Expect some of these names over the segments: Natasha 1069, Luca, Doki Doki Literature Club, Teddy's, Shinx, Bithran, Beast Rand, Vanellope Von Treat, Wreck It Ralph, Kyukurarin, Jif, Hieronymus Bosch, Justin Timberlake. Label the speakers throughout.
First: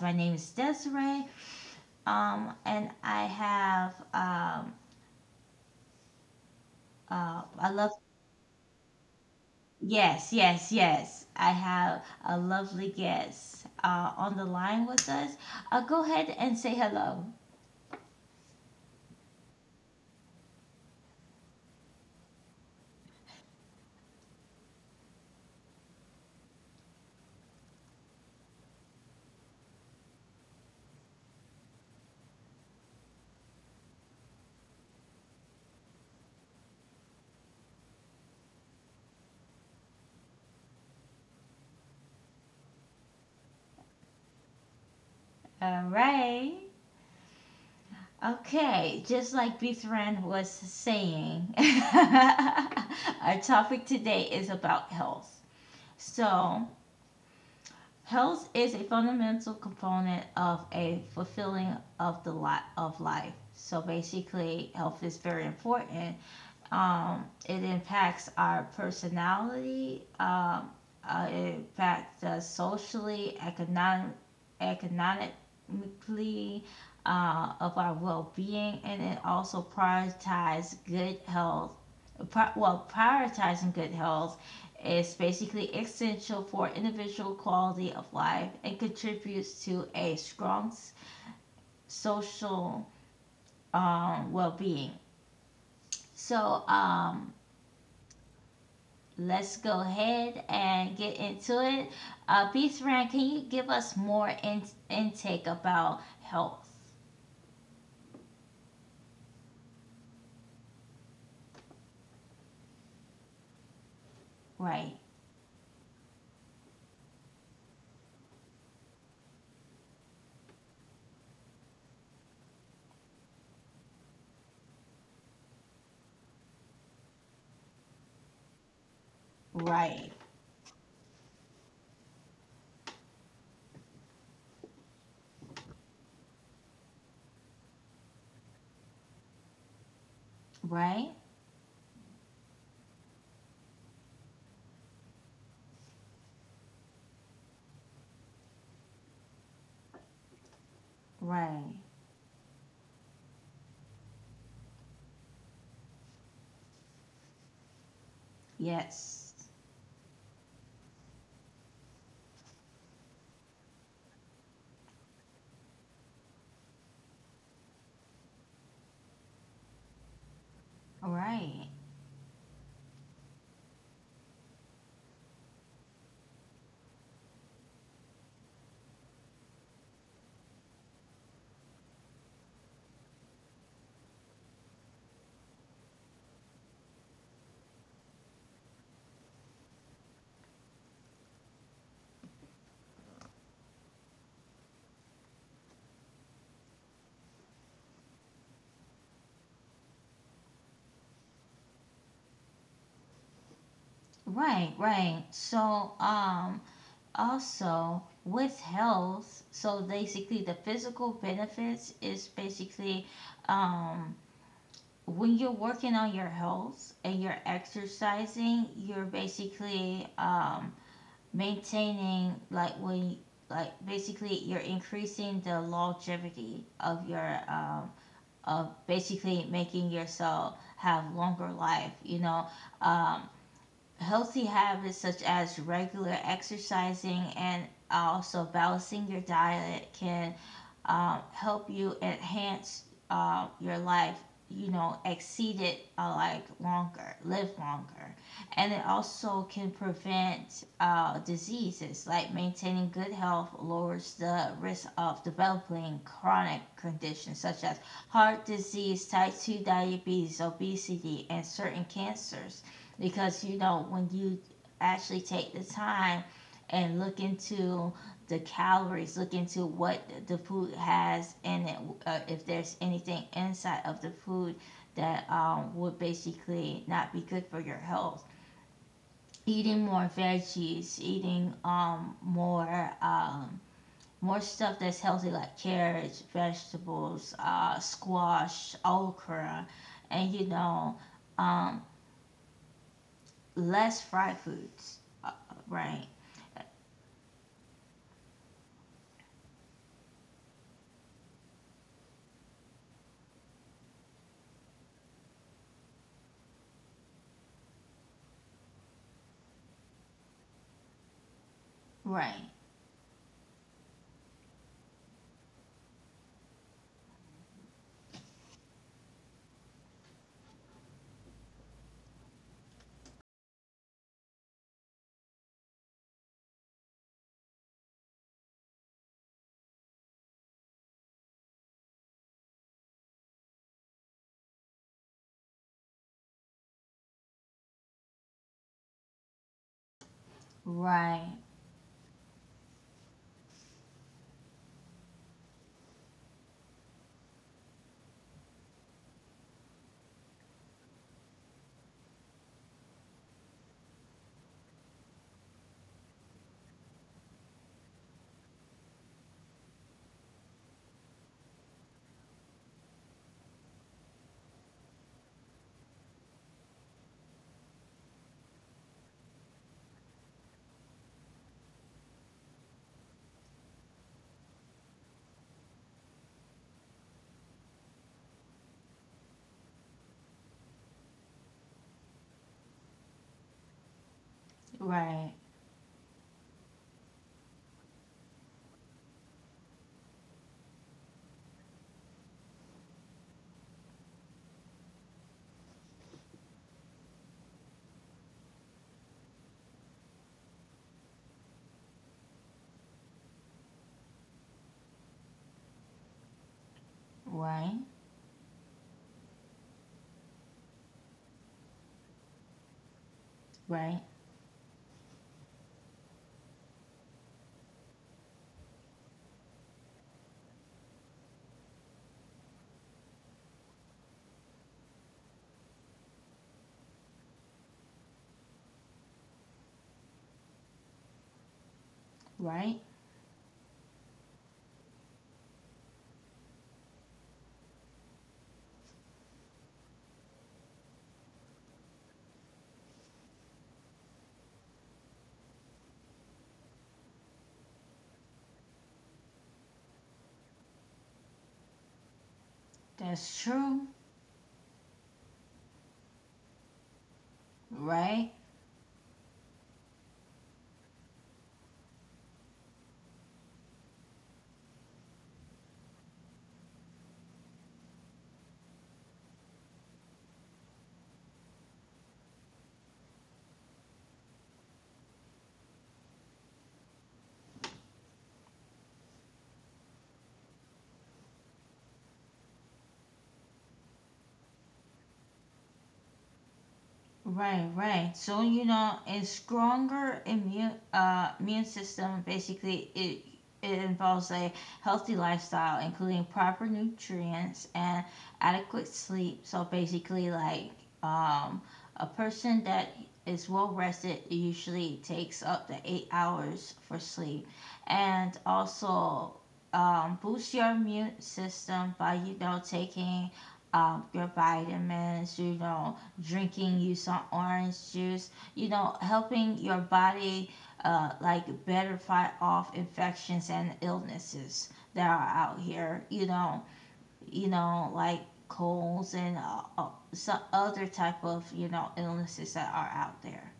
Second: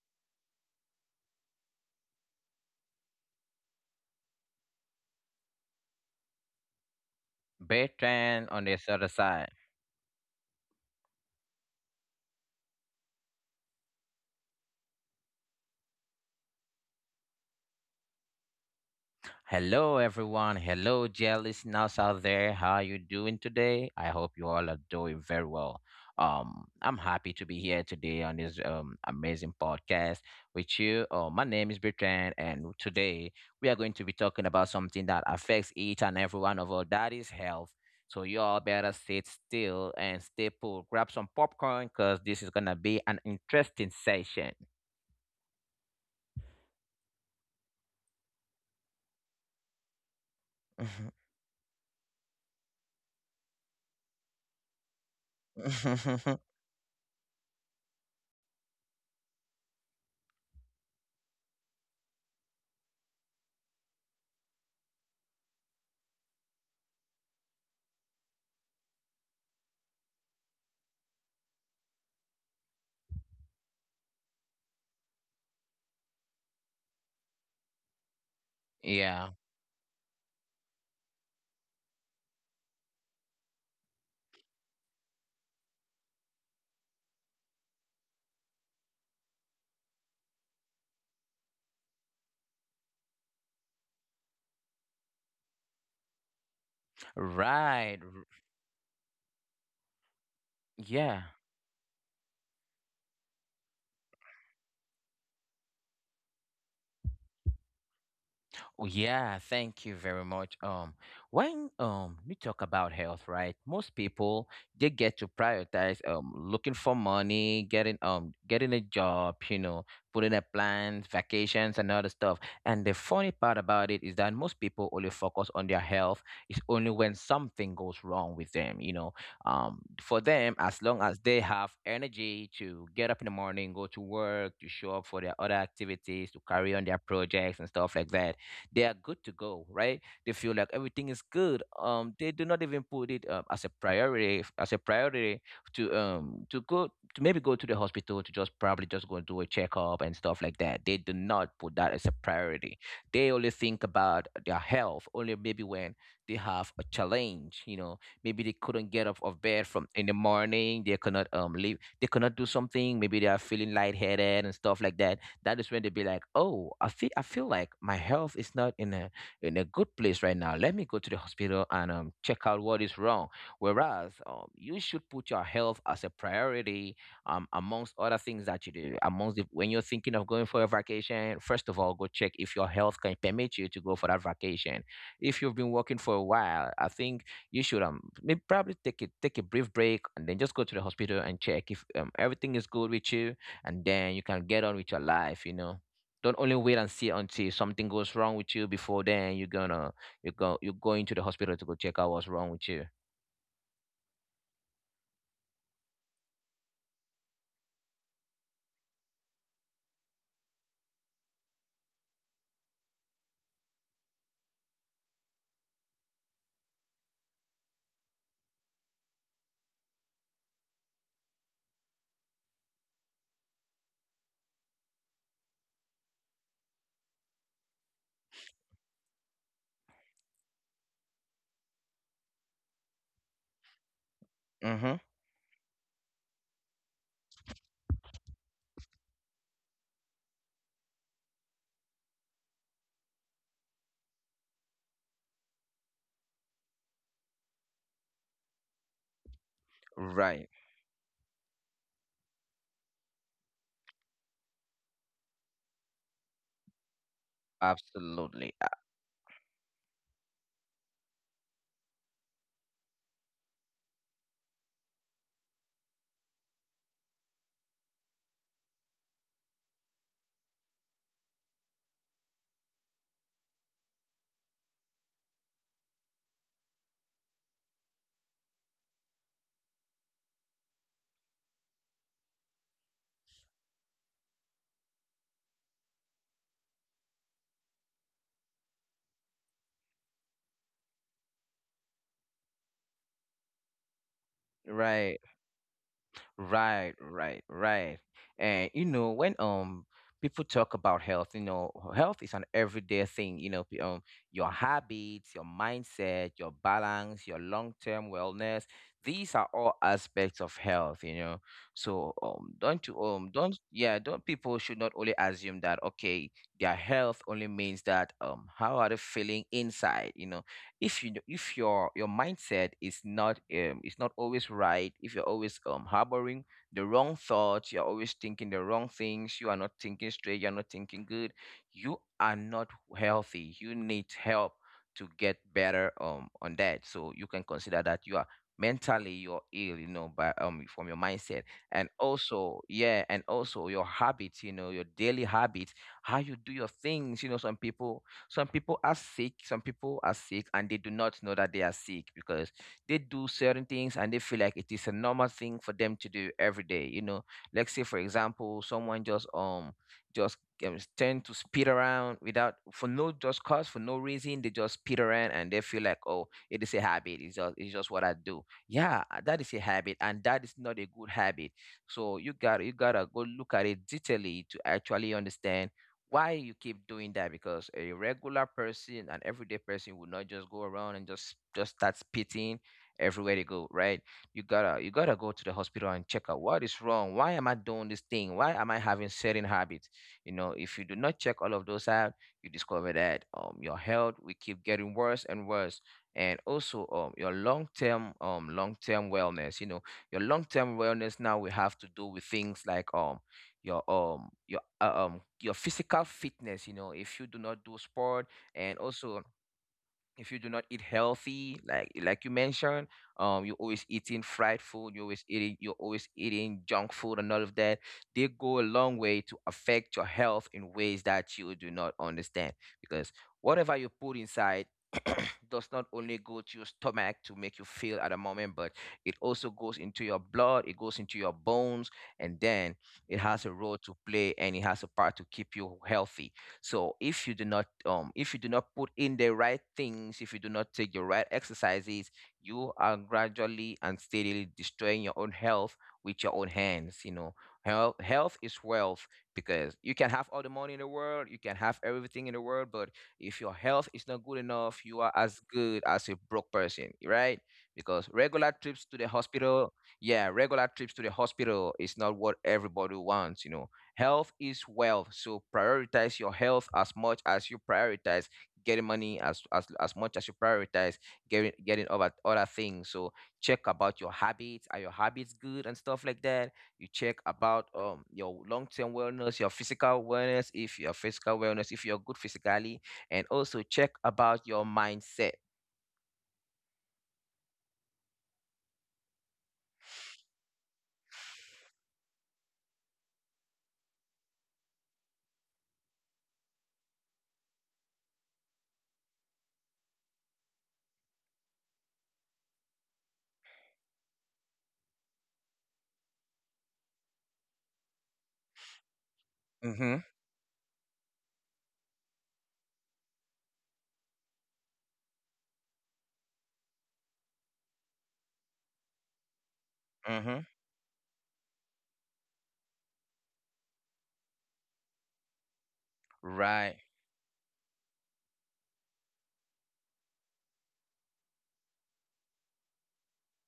Speaker 1: My name is Desiree, and I have I love
Speaker 2: Bertrand on this other side.
Speaker 1: yes, yes, yes. I have a lovely guest on the line with us. Go ahead and say hello.
Speaker 2: Hello, everyone. Hello, dear listeners out there. How are you doing today? I hope you all are doing very well. I'm happy to be here today on this amazing podcast with you. My name is Bertrand, and today we are going to be talking about something that affects each and every one of us. That is health. So you all better sit still and stay put. Grab some popcorn, cause this is gonna be an interesting session.
Speaker 1: All right. Okay, just like Bithran was saying, our topic today is about health. So, health is a fundamental component of a fulfilling of the lot of life. So basically, health is very important, it impacts our personality. It impacts us socially, economically, of our well-being, and it
Speaker 2: yeah.
Speaker 1: also prioritizes good health. Prioritizing good health is basically essential for individual quality of life and contributes to a strong social, well-being. So, um,
Speaker 2: Right.
Speaker 1: Let's go ahead and get
Speaker 2: Yeah.
Speaker 1: into it. Beast Rand, can you give us more intake about health?
Speaker 2: Oh, yeah, thank you very much. When we talk about health, right? Most people
Speaker 1: Right,
Speaker 2: they get to prioritize looking for money, getting getting a job, you know, putting a plans, vacations, and other stuff. And the funny part about it is that most people only focus on their health. It's only when something goes wrong with them.
Speaker 1: right,
Speaker 2: For them, as long as they have energy to get up in the morning, go to work, to show up for their other activities, to carry on their projects and stuff like that, they are good to go, right? They feel like
Speaker 1: right,
Speaker 2: everything is good. They do not even put it as a priority to go to maybe go to the hospital to just probably just go and do a checkup and stuff like that. They do not
Speaker 1: right.
Speaker 2: put that as a priority. They only think about their health only maybe when they have a challenge. You know, maybe they couldn't get up
Speaker 1: Yes,
Speaker 2: of bed from in the morning. They cannot leave. They cannot do something. Maybe they are feeling lightheaded and stuff like that, that is when they be like, "Oh, I feel like my health is not in a good place right now. Let me go to the
Speaker 1: right,
Speaker 2: hospital and check out what is wrong." Whereas you should put your health as a priority amongst other things that you do. Amongst the, when you're thinking of going for a vacation, first of all, go check if your health can permit you to go for that vacation. If you've been working for a while, I think you should maybe probably take a brief break and then just go to the hospital and check if everything is good with you, and then you can get on with your life, you know, don't only wait and see until something goes wrong with you before then you're gonna you're going to the hospital to go check out what's wrong with you.
Speaker 1: right, right. Also with health, so basically the physical benefits is basically, um, when you're working on your health and you're exercising, you're basically, maintaining like when like basically you're increasing the longevity of your of basically making yourself have longer life um Healthy habits
Speaker 2: Mm-hmm.
Speaker 1: such as regular exercising and also balancing your diet can, help you enhance your life, you know, exceed it like longer, live longer. And it also can
Speaker 2: Right.
Speaker 1: prevent diseases, like maintaining good health lowers the risk of developing chronic conditions such as heart
Speaker 2: Absolutely.
Speaker 1: disease, type 2 diabetes, obesity, and certain cancers. Because, you know, when you actually take the time and look into the calories, look into what the food has in it, if there's anything inside of the food that, would basically not be good for your health. Eating more veggies, eating more stuff that's healthy like carrots, vegetables, squash, okra, and um, less fried foods.
Speaker 2: Right.
Speaker 1: Right,
Speaker 2: Right, right, right. And you know, when people talk about health, you know, health is an everyday thing. You know, your habits, your mindset, your balance, your long-term wellness. These are all aspects of health. You know, so
Speaker 1: right,
Speaker 2: don't you don't yeah, don't people should not only assume that okay, their health only means that how are they feeling inside? You know, if you if your your mindset is not always right, if you're always harboring the wrong thoughts, you're always thinking the wrong things, you are not thinking straight, you're not thinking good, you are not healthy, you need help to get better on that, so you can consider that you are mentally you're ill, you know, by from your
Speaker 1: right,
Speaker 2: mindset. And also yeah, and also your habits, you know, your daily habits, how you do your things, you know, some people are sick, some people are sick and they do not know that they are sick because they do certain things and they feel like it is a normal thing for them to do every day. You know, let's say for example, someone just tend to speed around without for no just cause for no reason, they just speed around and they feel like, oh, it is a habit, it's just what I do. Yeah, that is a habit and that is not a good habit, so you gotta go look at it detailedly to actually understand why you keep doing that, because a regular person, an everyday person would not just go around and just start spitting everywhere they go, right? You gotta
Speaker 1: right,
Speaker 2: go to the hospital and check out what is wrong, why am I doing this thing, why am I having certain habits. You know, if you do not check all of those out, you discover that your health will keep getting worse and worse. And also your long-term long-term wellness, you know, your long-term wellness now will have to do with things like your um your your physical fitness, you know, if you do not
Speaker 1: right,
Speaker 2: do sport, and also if you do not eat healthy, like you mentioned, you're always
Speaker 1: right,
Speaker 2: eating fried food, you're always eating junk food and all of that. They go a long way to affect your health in ways that you do not understand, because whatever you put inside. does not only go to your stomach to make you feel at a moment, but it also goes into your blood, it goes into your bones, and
Speaker 1: right.
Speaker 2: then it has a role to play and it has a part to keep you healthy. So if you do not if you do not put in the right things, if you do not take the right exercises, you are gradually and steadily destroying your own health with your own hands. You know, health is wealth, because you can have all the money in the world, you can have everything in the world, but
Speaker 1: That's
Speaker 2: if your
Speaker 1: true,
Speaker 2: health is not good enough, you are as good as a broke person, right?
Speaker 1: right?
Speaker 2: Because regular trips to the hospital, yeah, regular trips to the hospital is not what everybody wants, you know. Health is wealth, so prioritize your health as much as you prioritize getting money, as much as you prioritize getting other things. So check about your habits. Are your habits good and stuff like that? You check about your long term wellness, your physical wellness, if you're good physically, and also check about your mindset.
Speaker 1: Right, right. So you know, a stronger immune system basically it involves a healthy lifestyle, including proper nutrients and adequate sleep. So basically, like, um, a person that is well rested usually takes up to 8 hours for sleep, and also,
Speaker 2: Mm-hmm.
Speaker 1: boost your immune system by you know taking, your vitamins, you know drinking you some orange juice, you know, helping your body
Speaker 2: Mm-hmm.
Speaker 1: like better fight off infections and illnesses that are out here,
Speaker 2: Right.
Speaker 1: you know, like colds and some other type of, you know, illnesses that are out there.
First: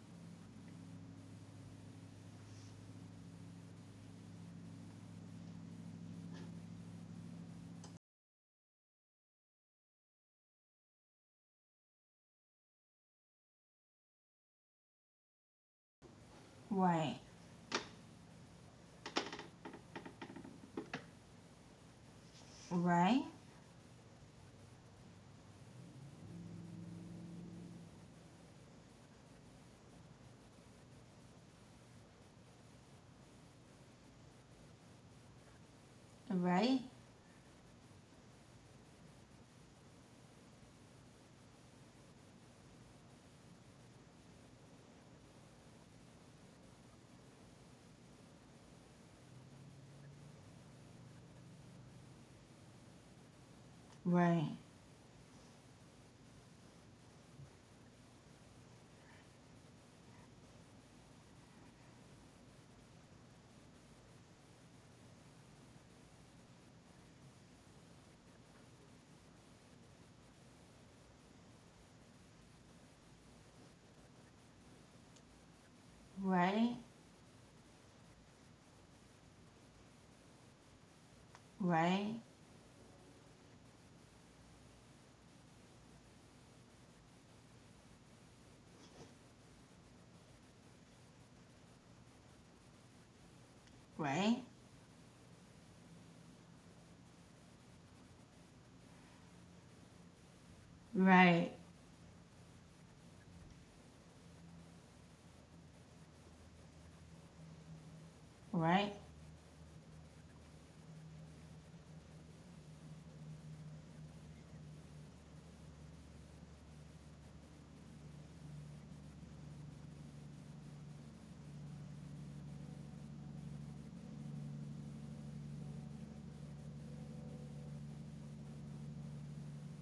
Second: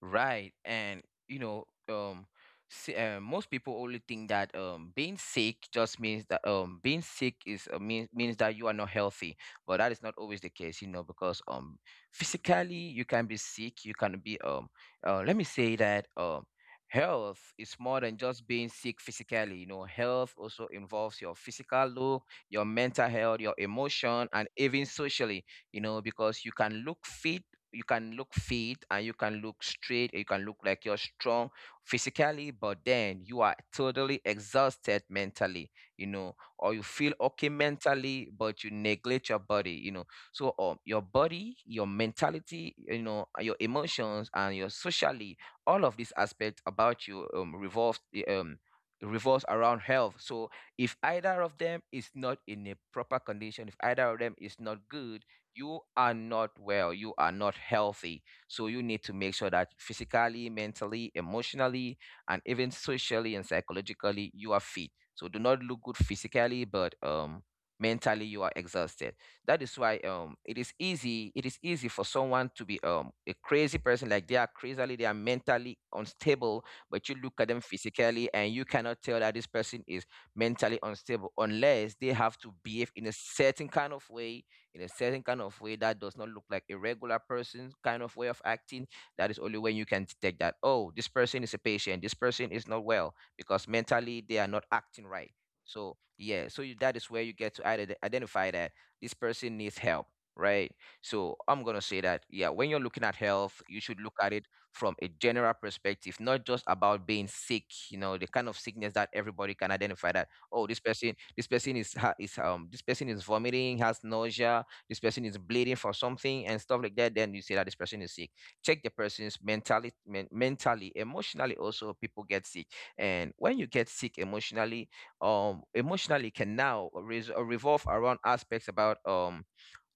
Speaker 2: Right. And you know, um, most people only think that being sick just means that being sick is means means that you are not healthy, but that is not always the case, you know, because physically you can be sick, you can be let me say that
Speaker 1: Right,
Speaker 2: health is more than just being sick physically. You know, health also involves your physical look, your mental
Speaker 1: right,
Speaker 2: health, your emotion, and even socially. You know, because you can look fit and you can look straight and you can look like you're strong physically, but then you are totally exhausted mentally, you know, or you
Speaker 1: right,
Speaker 2: feel okay mentally but you neglect your body, you know. So your body, your mentality, you know, and your emotions and your socially, all of these aspects about you revolves um revolves around health. So if either of them is not in a proper condition, if either of them is
Speaker 1: right,
Speaker 2: not good, you are not well, you are not healthy. So you need to make sure that physically, mentally, emotionally, and even socially and psychologically, you are fit. So do not look good physically, but mentally you are exhausted. That is why it is easy for someone to be a crazy person, like they are crazily, they are mentally unstable,
Speaker 1: right,
Speaker 2: but you look at them physically and you cannot tell that this person is mentally unstable unless they
Speaker 1: right,
Speaker 2: have to behave in a certain kind of way, that does not look like a regular person kind of way of acting. That is only when you can detect that, oh, this person is a patient, this person is not well because mentally they are
Speaker 1: right,
Speaker 2: not acting right. So yeah, so you, that is where you get to identify that this person needs help, right.
Speaker 1: right,
Speaker 2: So
Speaker 1: right,
Speaker 2: I'm going to say that yeah, when you're looking at health you should look at it from a general perspective, not just about being sick. You know, the kind of sickness
Speaker 1: right,
Speaker 2: that everybody can identify that, oh, this person is ha- is this person is vomiting, has nausea, this person is bleeding for something and stuff like that, then you say that this person is sick. Check the person's mentally, mentally, emotionally. Also, people get sick, and when you get sick emotionally, emotionally can now revolve around aspects about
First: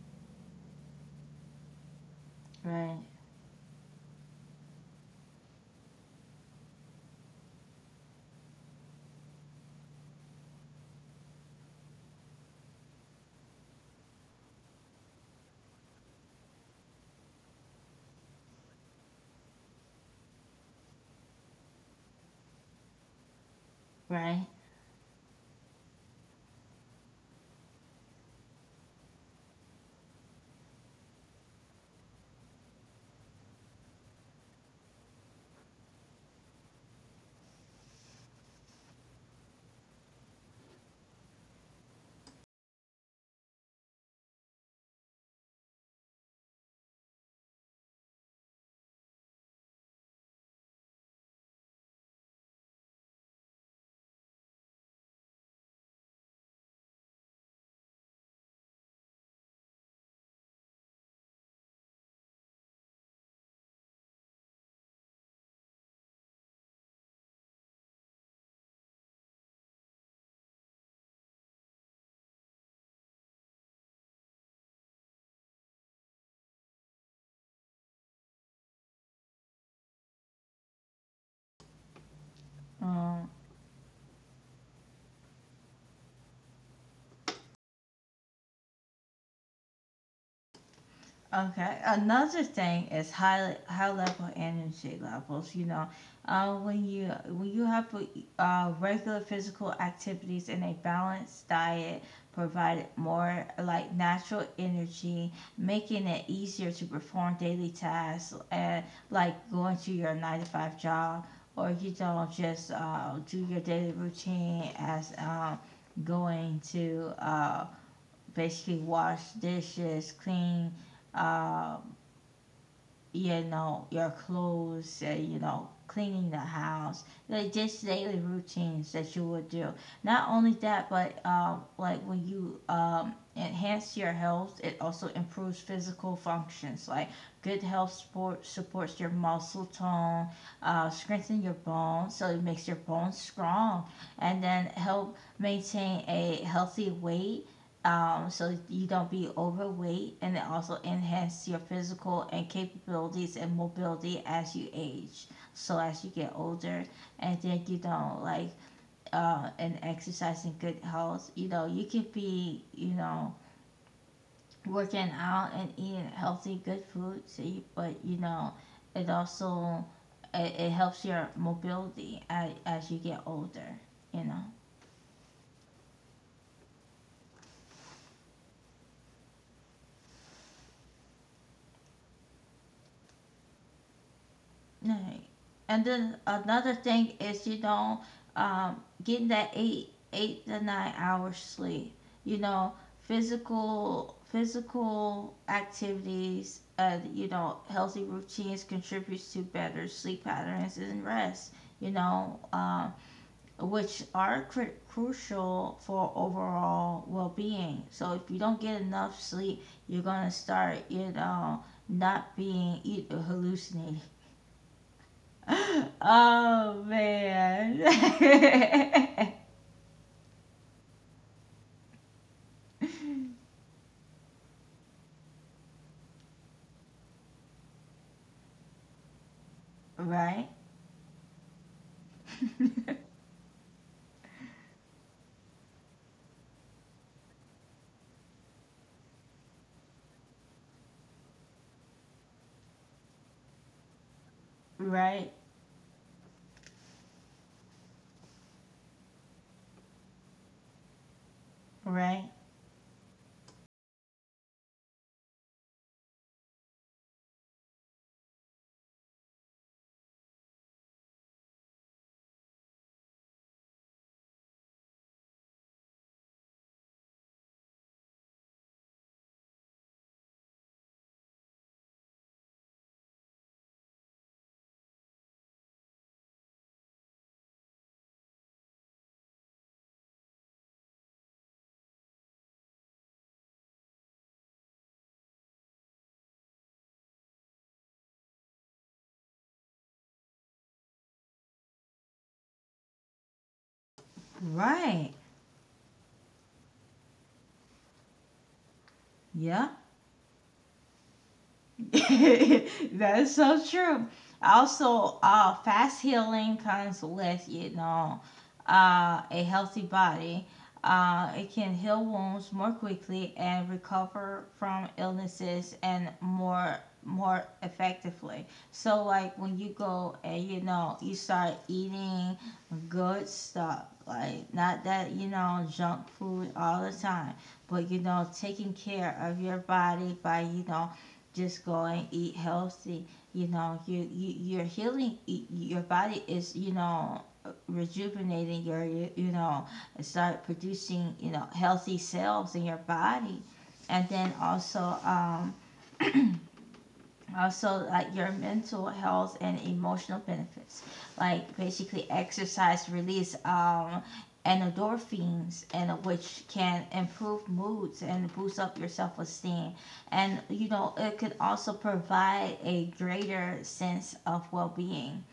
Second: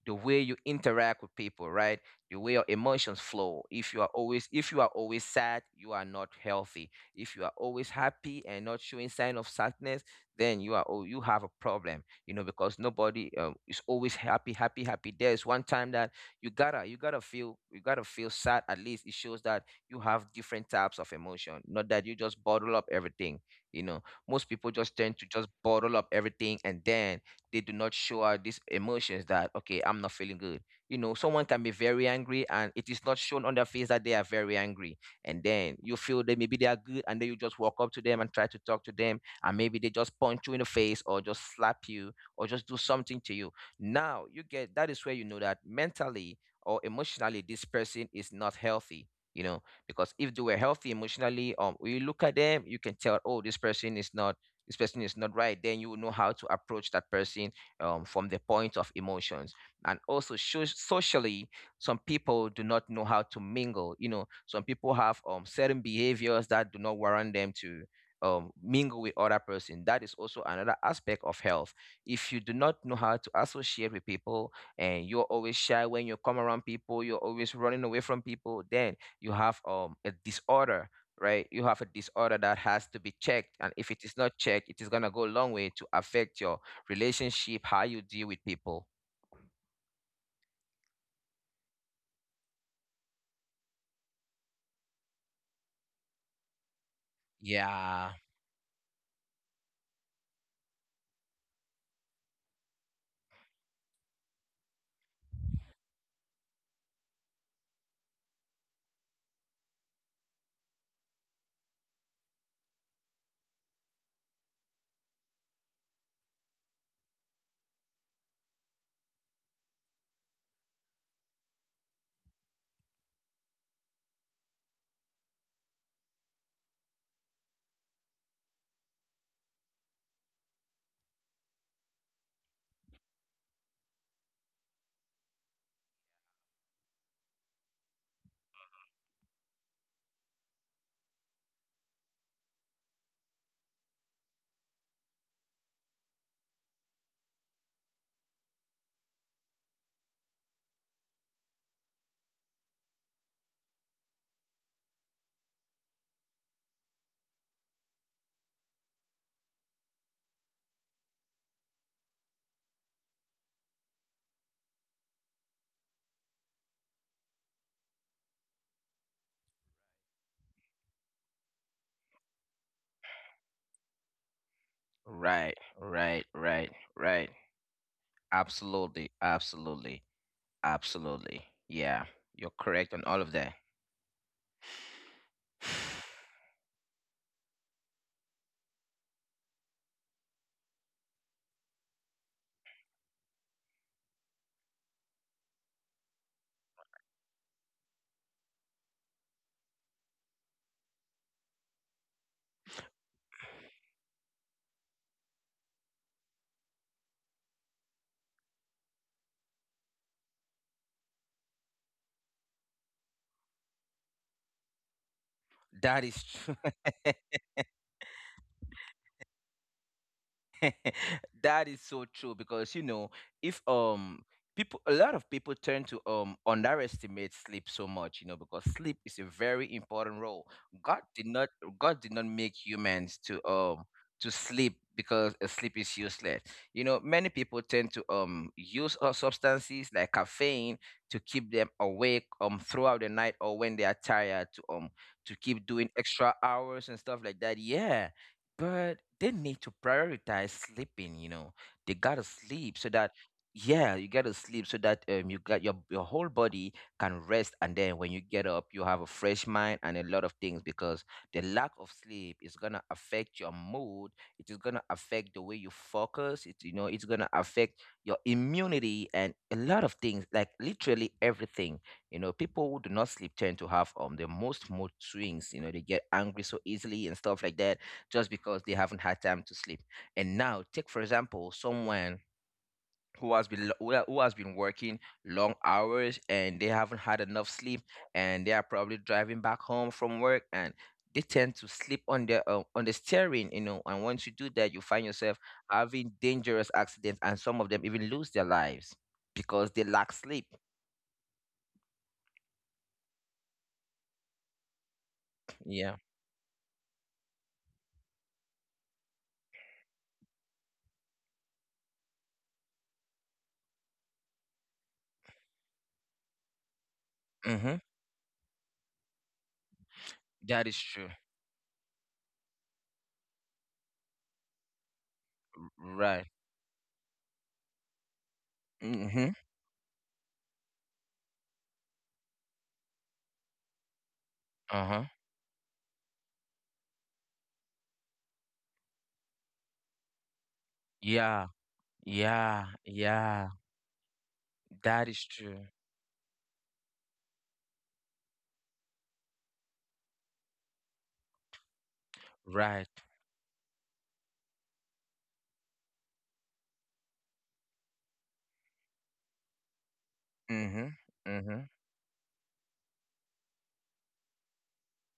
Speaker 2: the way you interact with people, right? The way your
Speaker 1: right.
Speaker 2: emotions flow. If you are always sad, you are not healthy. If you are always happy and not showing sign of sadness, then you are, oh, you have a problem. You know, because nobody is always happy, happy, happy. There's one time that you gotta feel sad. At least it shows that you have different types of emotion, not that you just bottle up everything. You know, most
Speaker 1: Right,
Speaker 2: people just tend to just bottle up everything, and then they do not show out these emotions that, okay, I'm not feeling good. You know, someone can be very angry and it is not shown on their face that they are very angry. And then you feel that maybe they are good and then you just walk up to them and try to talk to them, and maybe they just punch you in the face or just slap you or just do something to you. Now you get, that is where you know that mentally or emotionally this person is not healthy. You know, because if they were healthy emotionally, when you look at them, you can tell, oh, this person is not right. Then you will know how to approach that person, from the point of emotions. And also, socially, some people do not know how to mingle. You know, some people have certain behaviors that do not warrant them to mingle with other person. That is also another aspect of health. If you do not know how to associate with people, and you're always shy, when you come around people you're always running away from people, then you have a disorder, right? You have a disorder that has to be
Speaker 1: Um,
Speaker 2: checked. And if it is not checked, it is going to go a long way to affect your relationship, how you deal with people.
Speaker 1: okay. Another thing is high level energy levels. You know, when you when you have,
Speaker 2: Yeah,
Speaker 1: regular physical activities and a balanced diet provide more like natural energy, making it easier to perform daily tasks, like going to your nine to five job, or you don't just do your daily routine as, going to. Basically wash dishes, clean, um, you know, your clothes, you know, cleaning the house, like just daily routines that you would do. Not only that, but, like when you, enhance your health, it also improves physical functions. Like good health support supports your muscle tone, strengthen your bones, so it makes your bones strong, and then help maintain a healthy weight, so you don't be overweight and it also enhance your physical and capabilities and mobility as you age, so as you get older and then you don't like, and exercise and good health you know you could be you know working out and eating healthy good food see but you know it also it helps your mobility as you get older, you know.
Speaker 2: right, right, right, right. Absolutely, absolutely, absolutely. Yeah, you're correct on all of that.
Speaker 1: Right. And then another thing is you know, getting that 8 to 9 hours sleep. You know physical activities and you know healthy routines contributes to better sleep patterns and rest. You know, which are crucial for overall well being. So if you don't get enough sleep, you're gonna start you know not being you hallucinating.
Speaker 2: That is true.
Speaker 1: Oh man.
Speaker 2: That is so true, because you know, if people a lot of people tend to underestimate sleep so much. You know, because sleep is a very important role.
Speaker 1: Right,
Speaker 2: God did not god did not make humans to sleep because sleep is useless. You know, many people tend to use substances like caffeine to keep them awake throughout the night, or when they are tired to um
Speaker 1: right,
Speaker 2: to keep doing extra hours and stuff like that, yeah. But they need to prioritize sleeping, you know. They gotta
Speaker 1: right,
Speaker 2: sleep so that, yeah, you gotta sleep so that you got your whole body can rest, and then when you get up you have a fresh mind and a lot of things, because the lack of sleep is gonna affect your mood, it is gonna affect the way you focus, it's gonna affect your immunity and a lot of things, like literally everything. You know, people who do not sleep tend to have the most mood swings, you know, they get angry so easily and stuff like that, just because they haven't had time to sleep. And now, take for example, someone who has been lo- who ha- who has been working long hours and they haven't had enough sleep, and they are probably driving back home from work and they tend to sleep on the steering, you know. And once you do that, you find
Speaker 1: right.
Speaker 2: yourself having dangerous accidents, and some of them even lose their lives because
Speaker 1: Yeah.
Speaker 2: they lack sleep.
Speaker 1: That's so true. Also, fast
Speaker 2: Yeah.
Speaker 1: healing comes with you know, a healthy body. It can heal wounds more quickly and recover from illnesses and more
Speaker 2: Mm-hmm.
Speaker 1: effectively. So, like when you go and you
Speaker 2: That is
Speaker 1: know you
Speaker 2: true.
Speaker 1: start eating good stuff, like not that you know junk
Speaker 2: Right.
Speaker 1: food all the time, but you know taking care of
Speaker 2: Mm-hmm.
Speaker 1: your body by you know just go and eat healthy. You know, you you're healing.
Speaker 2: Uh-huh.
Speaker 1: Your body is you know rejuvenating your you know start producing you know
Speaker 2: Yeah.
Speaker 1: healthy cells in your
Speaker 2: Yeah.
Speaker 1: body,
Speaker 2: Yeah.
Speaker 1: and then also,
Speaker 2: That is true.
Speaker 1: also like your mental health and emotional benefits like basically exercise
Speaker 2: Right.
Speaker 1: release endorphins and, which can improve moods and boost up your self-esteem and you know
Speaker 2: Mhm.
Speaker 1: it could also
Speaker 2: Mhm.
Speaker 1: provide a greater sense of well-being.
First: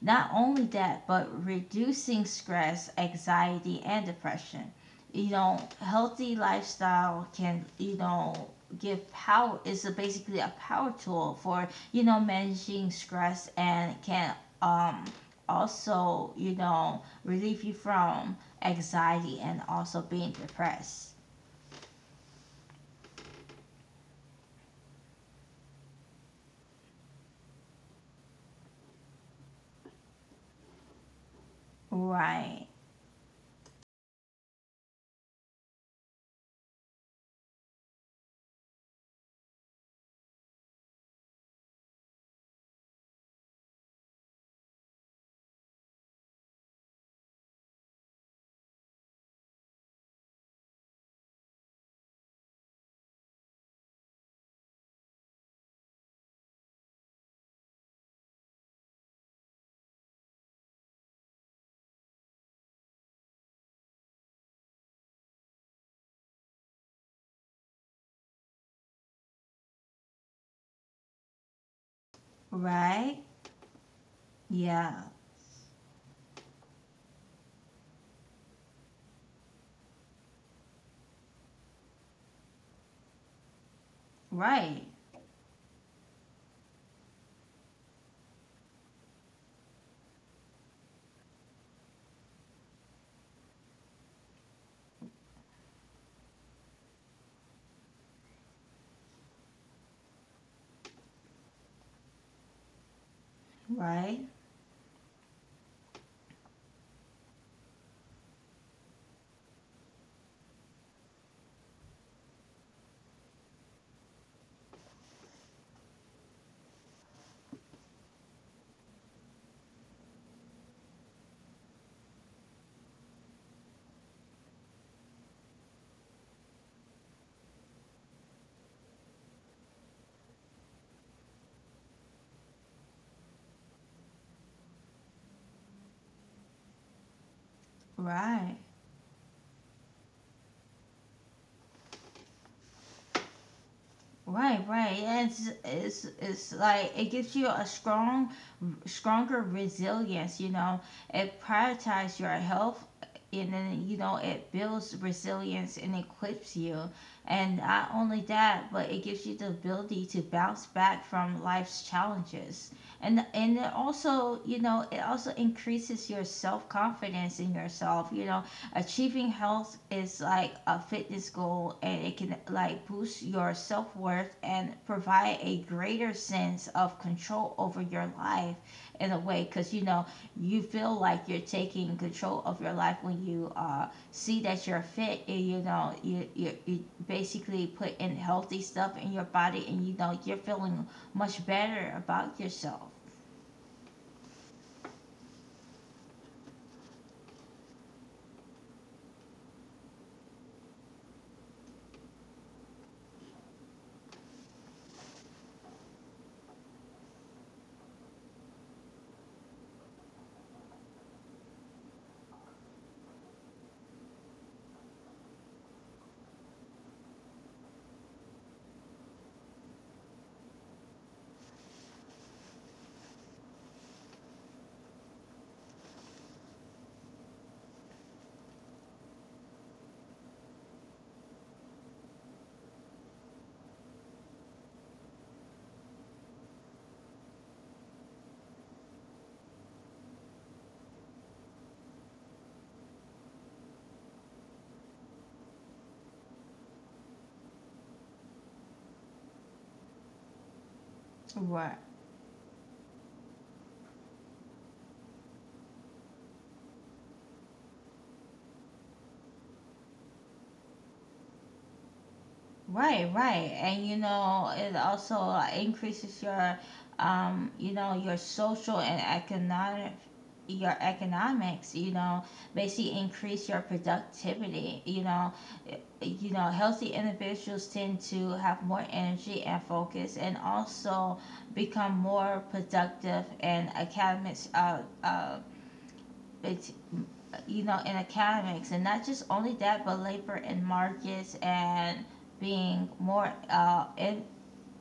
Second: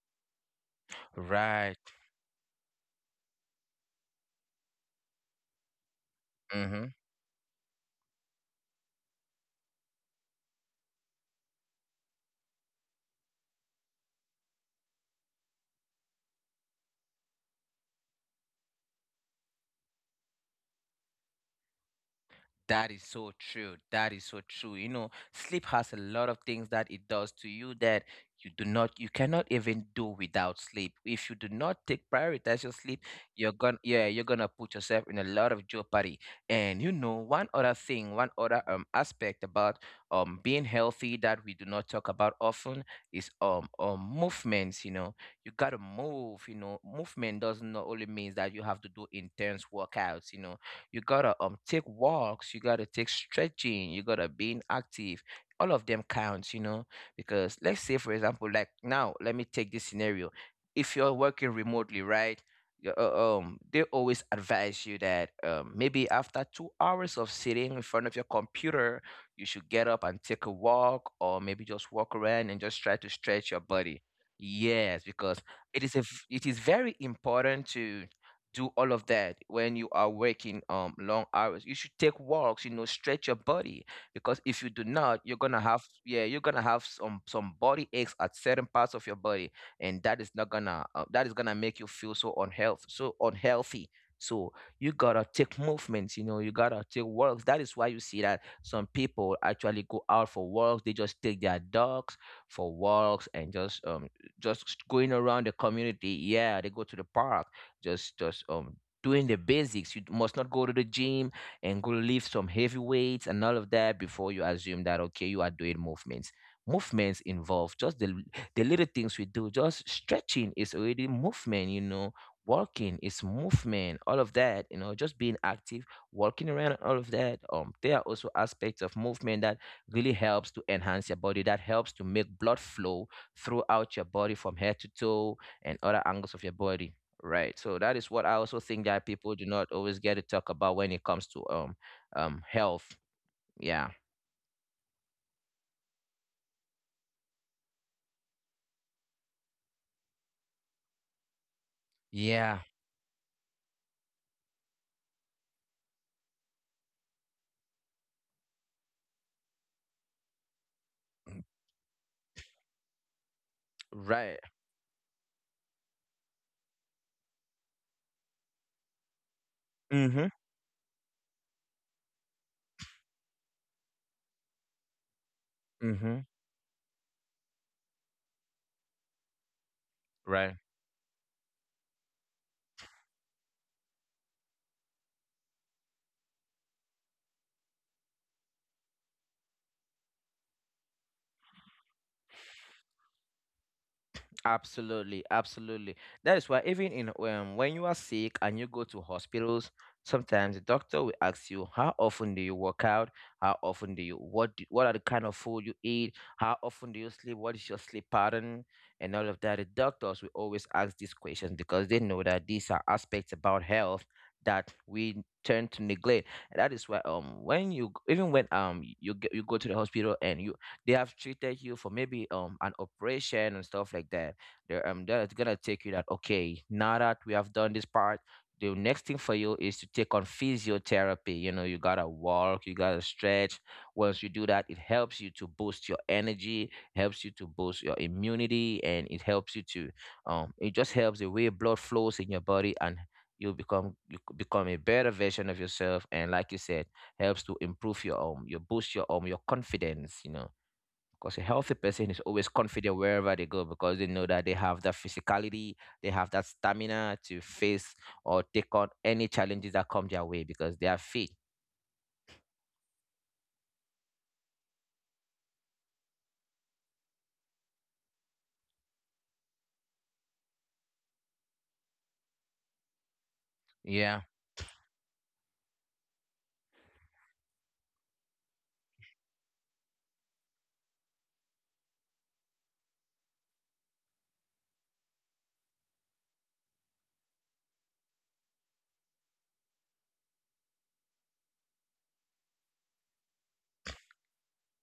Speaker 1: Not only that, but
Speaker 2: Right.
Speaker 1: reducing stress, anxiety, and depression. You know, healthy
Speaker 2: Mhm.
Speaker 1: lifestyle can, you know, give power is a, basically a power tool for, you know, managing stress and can, um also, you know, relieve you from anxiety and also being depressed.
Speaker 2: That is so true. That is so true. You know, sleep has a lot of things that it does to you, that you cannot even do without sleep. If you do not take prioritize your
Speaker 1: Right.
Speaker 2: sleep, yeah, you're gonna put yourself in a lot of jeopardy. And you know, one other thing, one other aspect about being healthy that we do not talk about often is movements. You know, you gotta move. You know, movement doesn't only means that you have to do intense workouts. You know, you gotta take walks, you gotta take stretching, you gotta being active. All of them counts, you know. Because let's say for example, like now, let me take this scenario. If you're working remotely, right, they always advise you that, maybe after 2 hours of sitting in front of your computer, you should get up and take a walk, or maybe just walk around and just try to
Speaker 1: Right.
Speaker 2: stretch your body.
Speaker 1: Yeah.
Speaker 2: Yes, because it is a v- it is very important to do all of that. When you are working long hours, you should take walks, you know, stretch your body. Because if you do
Speaker 1: Right.
Speaker 2: not, you're gonna have yeah, you're gonna have some body aches at certain parts of your body. And that is not gonna, that is gonna make you feel so unhealthy. So you gotta take movements, you know, you gotta take walks. That is why you see that some people actually go out for walks, they just take their dogs for walks, and just um
Speaker 1: Right.
Speaker 2: just going around the community, yeah. They go to the park, just doing the basics. You must not go to the gym and go lift some heavy weights and all of that before you assume that, okay, you are doing movements. Movements involve just the little things we do. Just stretching is already movement, you know. Walking is movement, all of that, you know, just being active, walking around and all of that. There are also aspects of movement that really helps to enhance your body, that helps to make blood flow throughout your body from head to toe and other angles of your body. Right. So that is what I also
Speaker 1: Right.
Speaker 2: think that people do not always get to talk about when it comes to health. Yeah.
Speaker 1: Right, right. And it's like it gives you a strong, stronger resilience. You know, it prioritizes your
Speaker 2: Yeah.
Speaker 1: health, and then you know it builds resilience and equips you. And not only that, but it gives you the ability to bounce back from life's challenges. And it
Speaker 2: Right.
Speaker 1: also, you know, it also increases your self confidence in yourself. You know, achieving health
Speaker 2: Mm-hmm.
Speaker 1: is like a fitness goal and it can like boost your self-worth and provide a
Speaker 2: Mm-hmm.
Speaker 1: greater sense of control over your life in a way cuz you know
Speaker 2: Right.
Speaker 1: you feel like you're taking control of your life when you see that you're fit and you know you basically put in healthy stuff in your body and you know you're feeling much better about yourself.
Speaker 2: Absolutely, absolutely. That is why, even in when you are sick and you go to hospitals, sometimes the doctor will ask you, how often do you work out? How often do you what do, what are the kind of food you eat? How often do you sleep? What is your sleep pattern? And all of that. The doctors will always ask these questions because they know that these are aspects about health that we tend to neglect. And that is why, when even when you go to the hospital, and you they have treated you for maybe an operation and stuff like that, there, that is gonna take you that, okay, now that we have done this part, the next thing for you is to take on physiotherapy. You know, you gotta walk, you gotta stretch. Once you do that, it helps you to boost your energy, helps you to boost your immunity, and it just helps the way blood flows in your body, and you become a better version of yourself, and like you said, helps to improve your boost your confidence, you know, because a healthy
Speaker 1: Right.
Speaker 2: person is always confident wherever they go, because they know that they have that physicality, they have that stamina to face or take on any challenges that come their way because they are fit.
Speaker 1: Right, right. And you know, it also, increases your, you know, your social and economic your economics, you know, basically increase your
Speaker 2: Yeah.
Speaker 1: productivity, you know. Uh, You know, healthy individuals tend to have more energy and focus and also become more productive and academics it's you know in academics and not just only that but labor and markets and being more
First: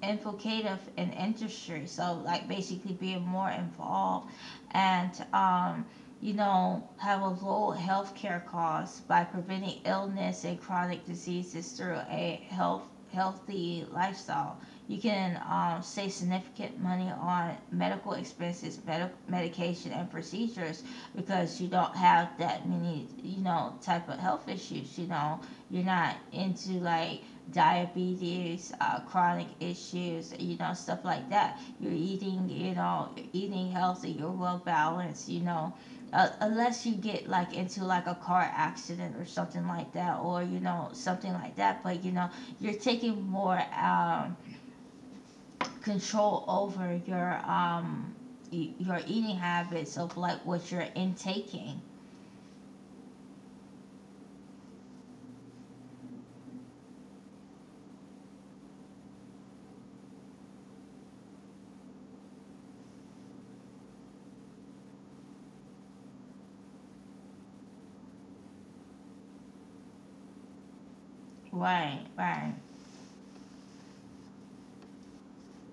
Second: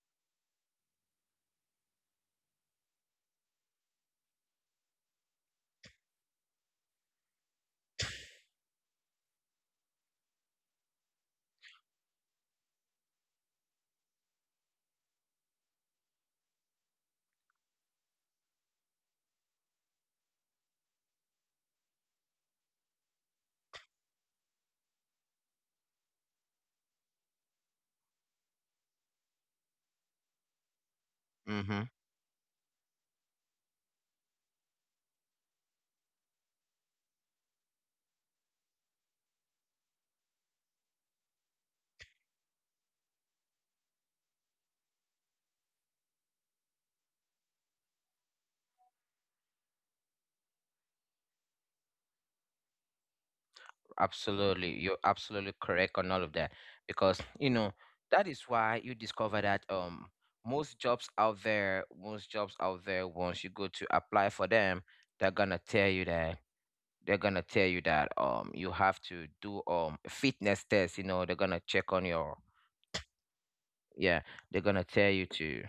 Speaker 1: infiltrative in industry. So like basically being more involved and, you know have a low healthcare cost by preventing illness and chronic diseases through a healthy lifestyle. You can, save significant money on medical expenses, medication, and procedures because you don't have that many, you know, type of health issues. You know, you're not into like diabetes, chronic issues, you know, stuff like that. You're
Speaker 2: Mm-hmm.
Speaker 1: eating, you know, you're eating healthy, you're well balanced, you know, unless you get like into like a car accident or something like that, or you know, something like that. But you know, you're taking more, control over your your eating habits of like what you're intaking.
Speaker 2: Absolutely. You're absolutely correct on all of that. Because, you know, that is why you discover that, most jobs out there, most jobs out there, once you go to apply for them, they're gonna tell you that they're gonna tell you that you have to do a fitness test. You know, they're gonna check
Speaker 1: Right,
Speaker 2: on your,
Speaker 1: right.
Speaker 2: yeah, they're gonna tell you to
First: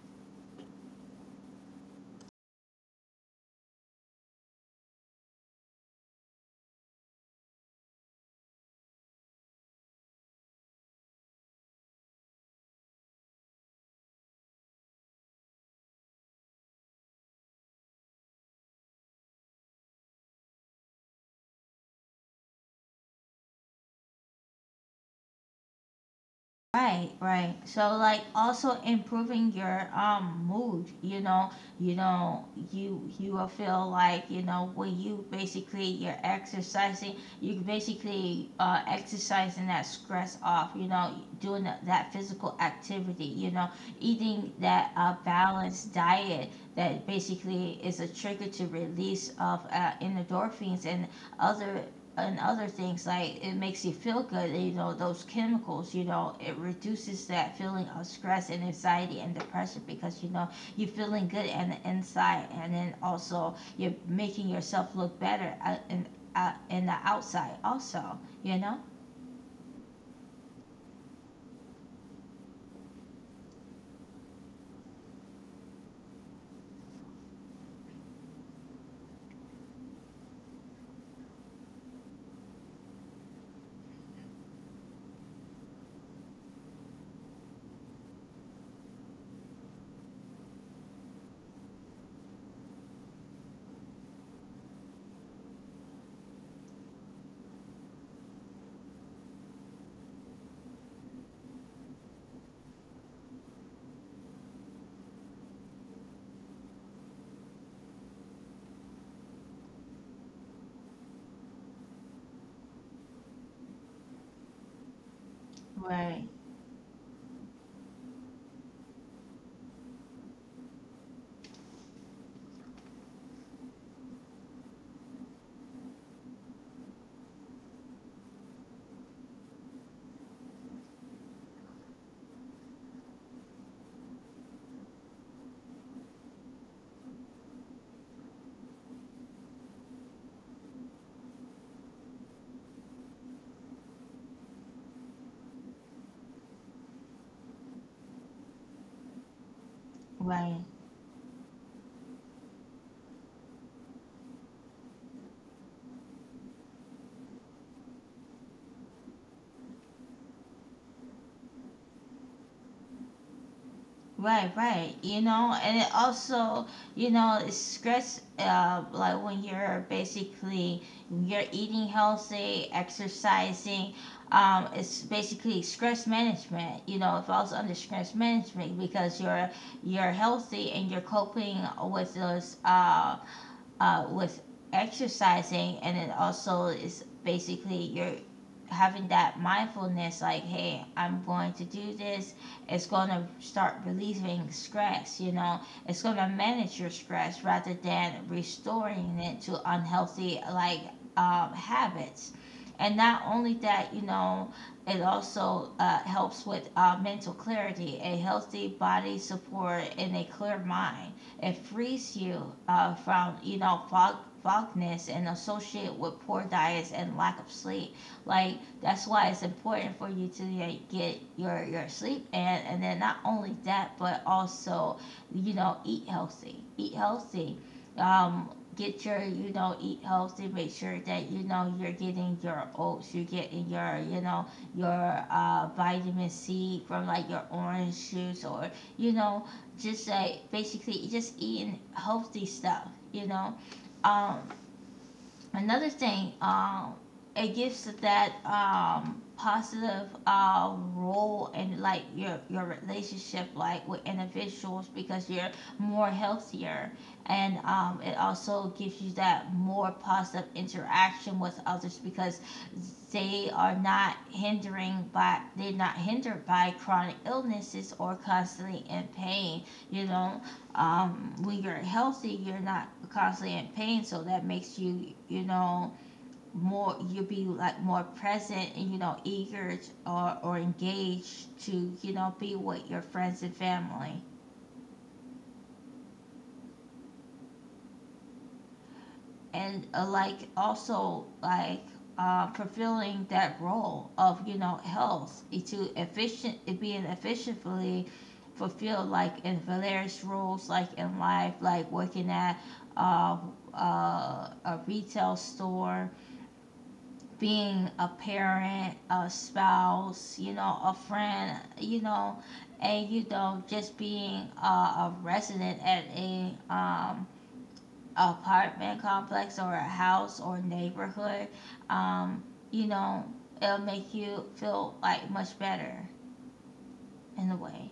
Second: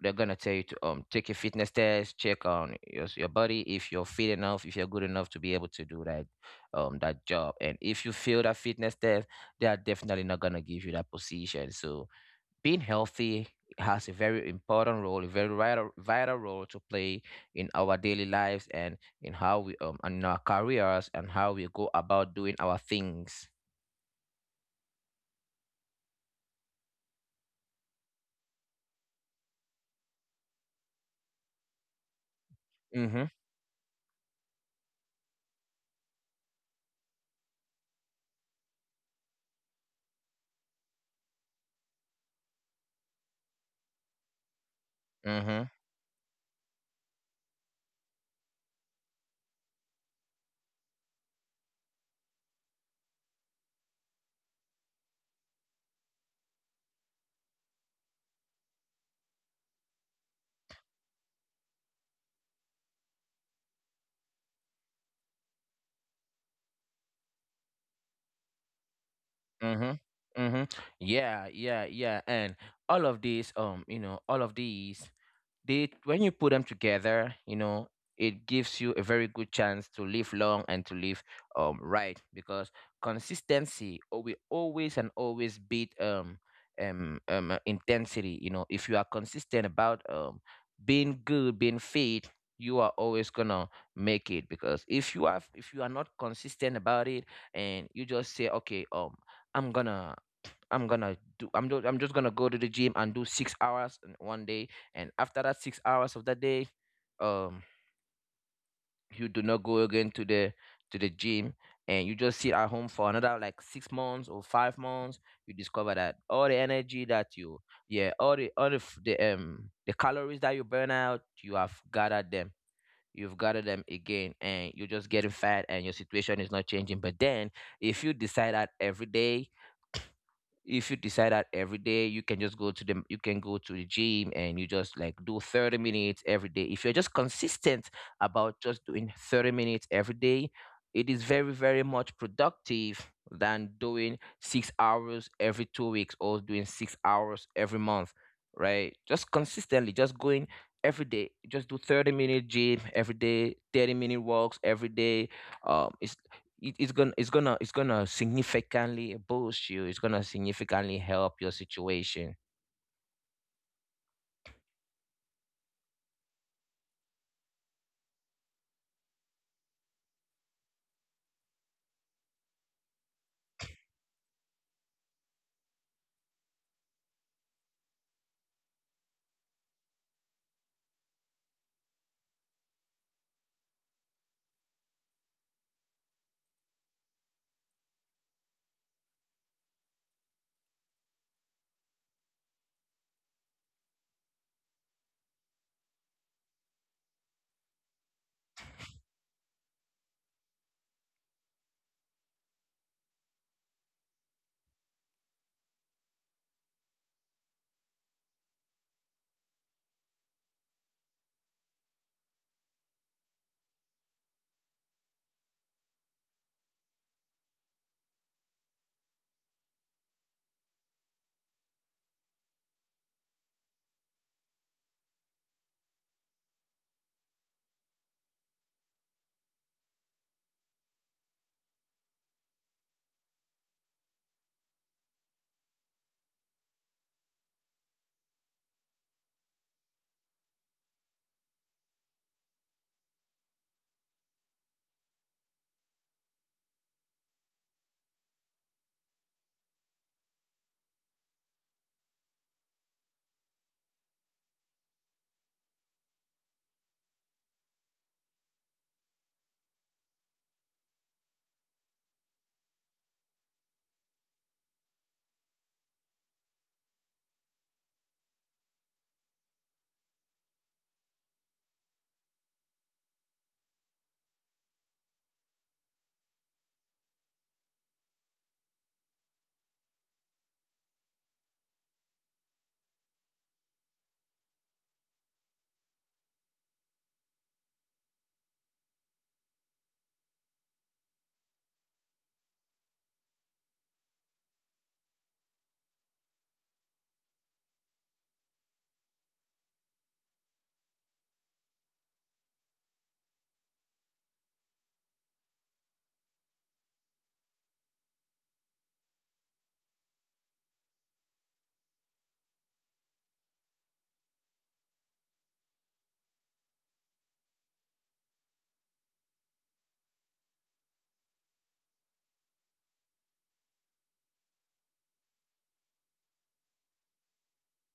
Speaker 2: they're gonna tell you to take a fitness test, check on your body, if you're fit enough, if you're good enough to be able to do that that job. And if you fail that fitness test, they are definitely not gonna give you that position. So being healthy has a very important role, a very vital, vital role to play in our daily lives, and in our careers and how we go about doing our things.
Speaker 1: Right, right. So like also improving your mood, you know, you know, you
Speaker 2: Mm-hmm,
Speaker 1: you will feel like, you know, when you basically you're exercising, you basically exercising that stress off, you know, doing that, that physical activity, you know, eating that
Speaker 2: mm-hmm.
Speaker 1: balanced diet that basically is a trigger to release of, endorphins other and other things like it makes you feel good you know those chemicals you know it reduces that feeling of stress and anxiety and depression because you know you're feeling good on the inside and then also you're making yourself look better in the outside also, you know.
Speaker 2: Mhm. Mhm. Yeah, yeah, yeah. And all of these, they, when you put them together, it gives you a very good chance to live long and to live, right, because consistency or we always and always beat intensity. You know, if you are consistent about, being good, being fit, you are always gonna make it, because if you are not consistent about it, and you just say, okay, I'm gonna I'm gonna do. I'm just. I'm just gonna go to the gym and do 6 hours in one day, and after that 6 hours of that day, um you do not go again to the gym, and you just sit at home for another, like, 6 months or 5 months. You discover that
Speaker 1: Right,
Speaker 2: all the energy that you, yeah, all the, f- the calories that you burn out, you have gathered them. You've gathered them again, and you're just getting fat and your situation is not changing. But then, if you decide that every day if you decide that every day you can just go to the you can go to the gym, and you just, like, do 30 minutes every day. If you're just consistent about just doing 30 minutes every day, it is very, very much productive than doing 6 hours every 2 weeks or doing 6 hours every month. Right, just consistently just
Speaker 1: right.
Speaker 2: going every day, just do 30-minute gym every day, 30-minute walks every day. um, it's it's gonna significantly boost you. It's gonna significantly help your situation.
Speaker 1: Right, right. You know, and it also, you know, it's stress. Like when you're basically you're eating healthy, exercising. It's basically stress management. You know, it falls under stress management because you're healthy and you're coping with those with exercising, and it also is basically you're having that mindfulness like, hey, I'm going to do this. It's going to start relieving stress, you know, it's going to manage your stress rather than restoring it to unhealthy, like, habits. And not only that, you know, it also, helps with, mental clarity, a healthy body support, and a clear mind. It frees you, from you know fogness and associate with poor diets and lack of sleep. Like that's why it's important for you to like, get your sleep and then not only that but also you know eat healthy. Eat healthy. Um, get your eat healthy, make sure that you know you're getting your oats, you're getting your you know your vitamin c from like your orange juice, or you know, just like basically just eating healthy stuff, you know. Um, Another thing, it gives that positive role in like your relationship, like with individuals, because you're more healthier. And it also gives you that more positive interaction with others because they're not hindered by chronic illnesses or constantly in pain, you know. When you're healthy, you're not constantly in pain, so that makes you, you know, more, you will be like more present and you know eager or engaged to you know be with your friends and family. And like also like fulfilling that role of you know health eh, to efficient it being efficiently fulfilled, like in various roles like in life, like working at uh, a retail store, being a parent, a spouse, you know, a friend, you know, and you know just being a resident at a apartment complex or a house or neighborhood, um, you know, it'll make you feel like much better in a way.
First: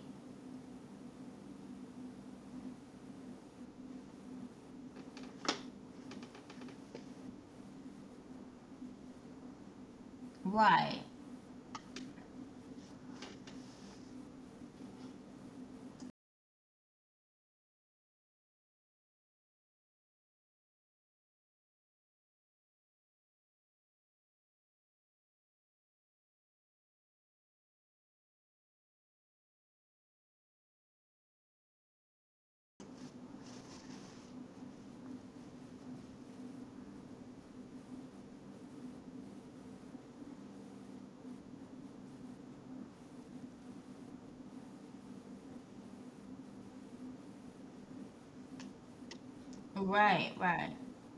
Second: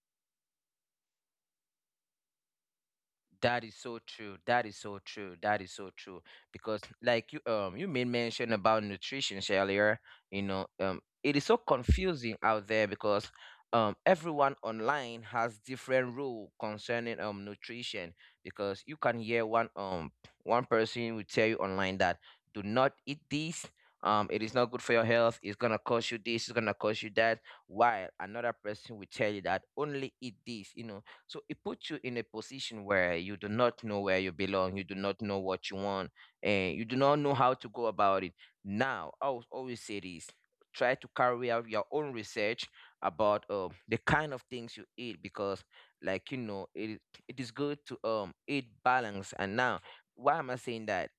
Speaker 2: That is so true. That is so true. That is so true. Because, like, you made mention about nutrition earlier, you know,
Speaker 1: Right,
Speaker 2: it is so confusing out there, because everyone online has different rule concerning nutrition, because you can hear one person will tell you online that, do not eat this. It is not good for your health. It's gonna cost you this. It's gonna cost you that. While another person will tell you that only eat this. You know, so it puts you in a position where you do not know where you belong, you do not know what you want, and you do not know how to go about it. Now, I will always say this: try to carry out your own research about, the kind of things you eat, because, like, you know, it is good to eat balance and now
Speaker 1: right,
Speaker 2: why am I
Speaker 1: right,
Speaker 2: saying that?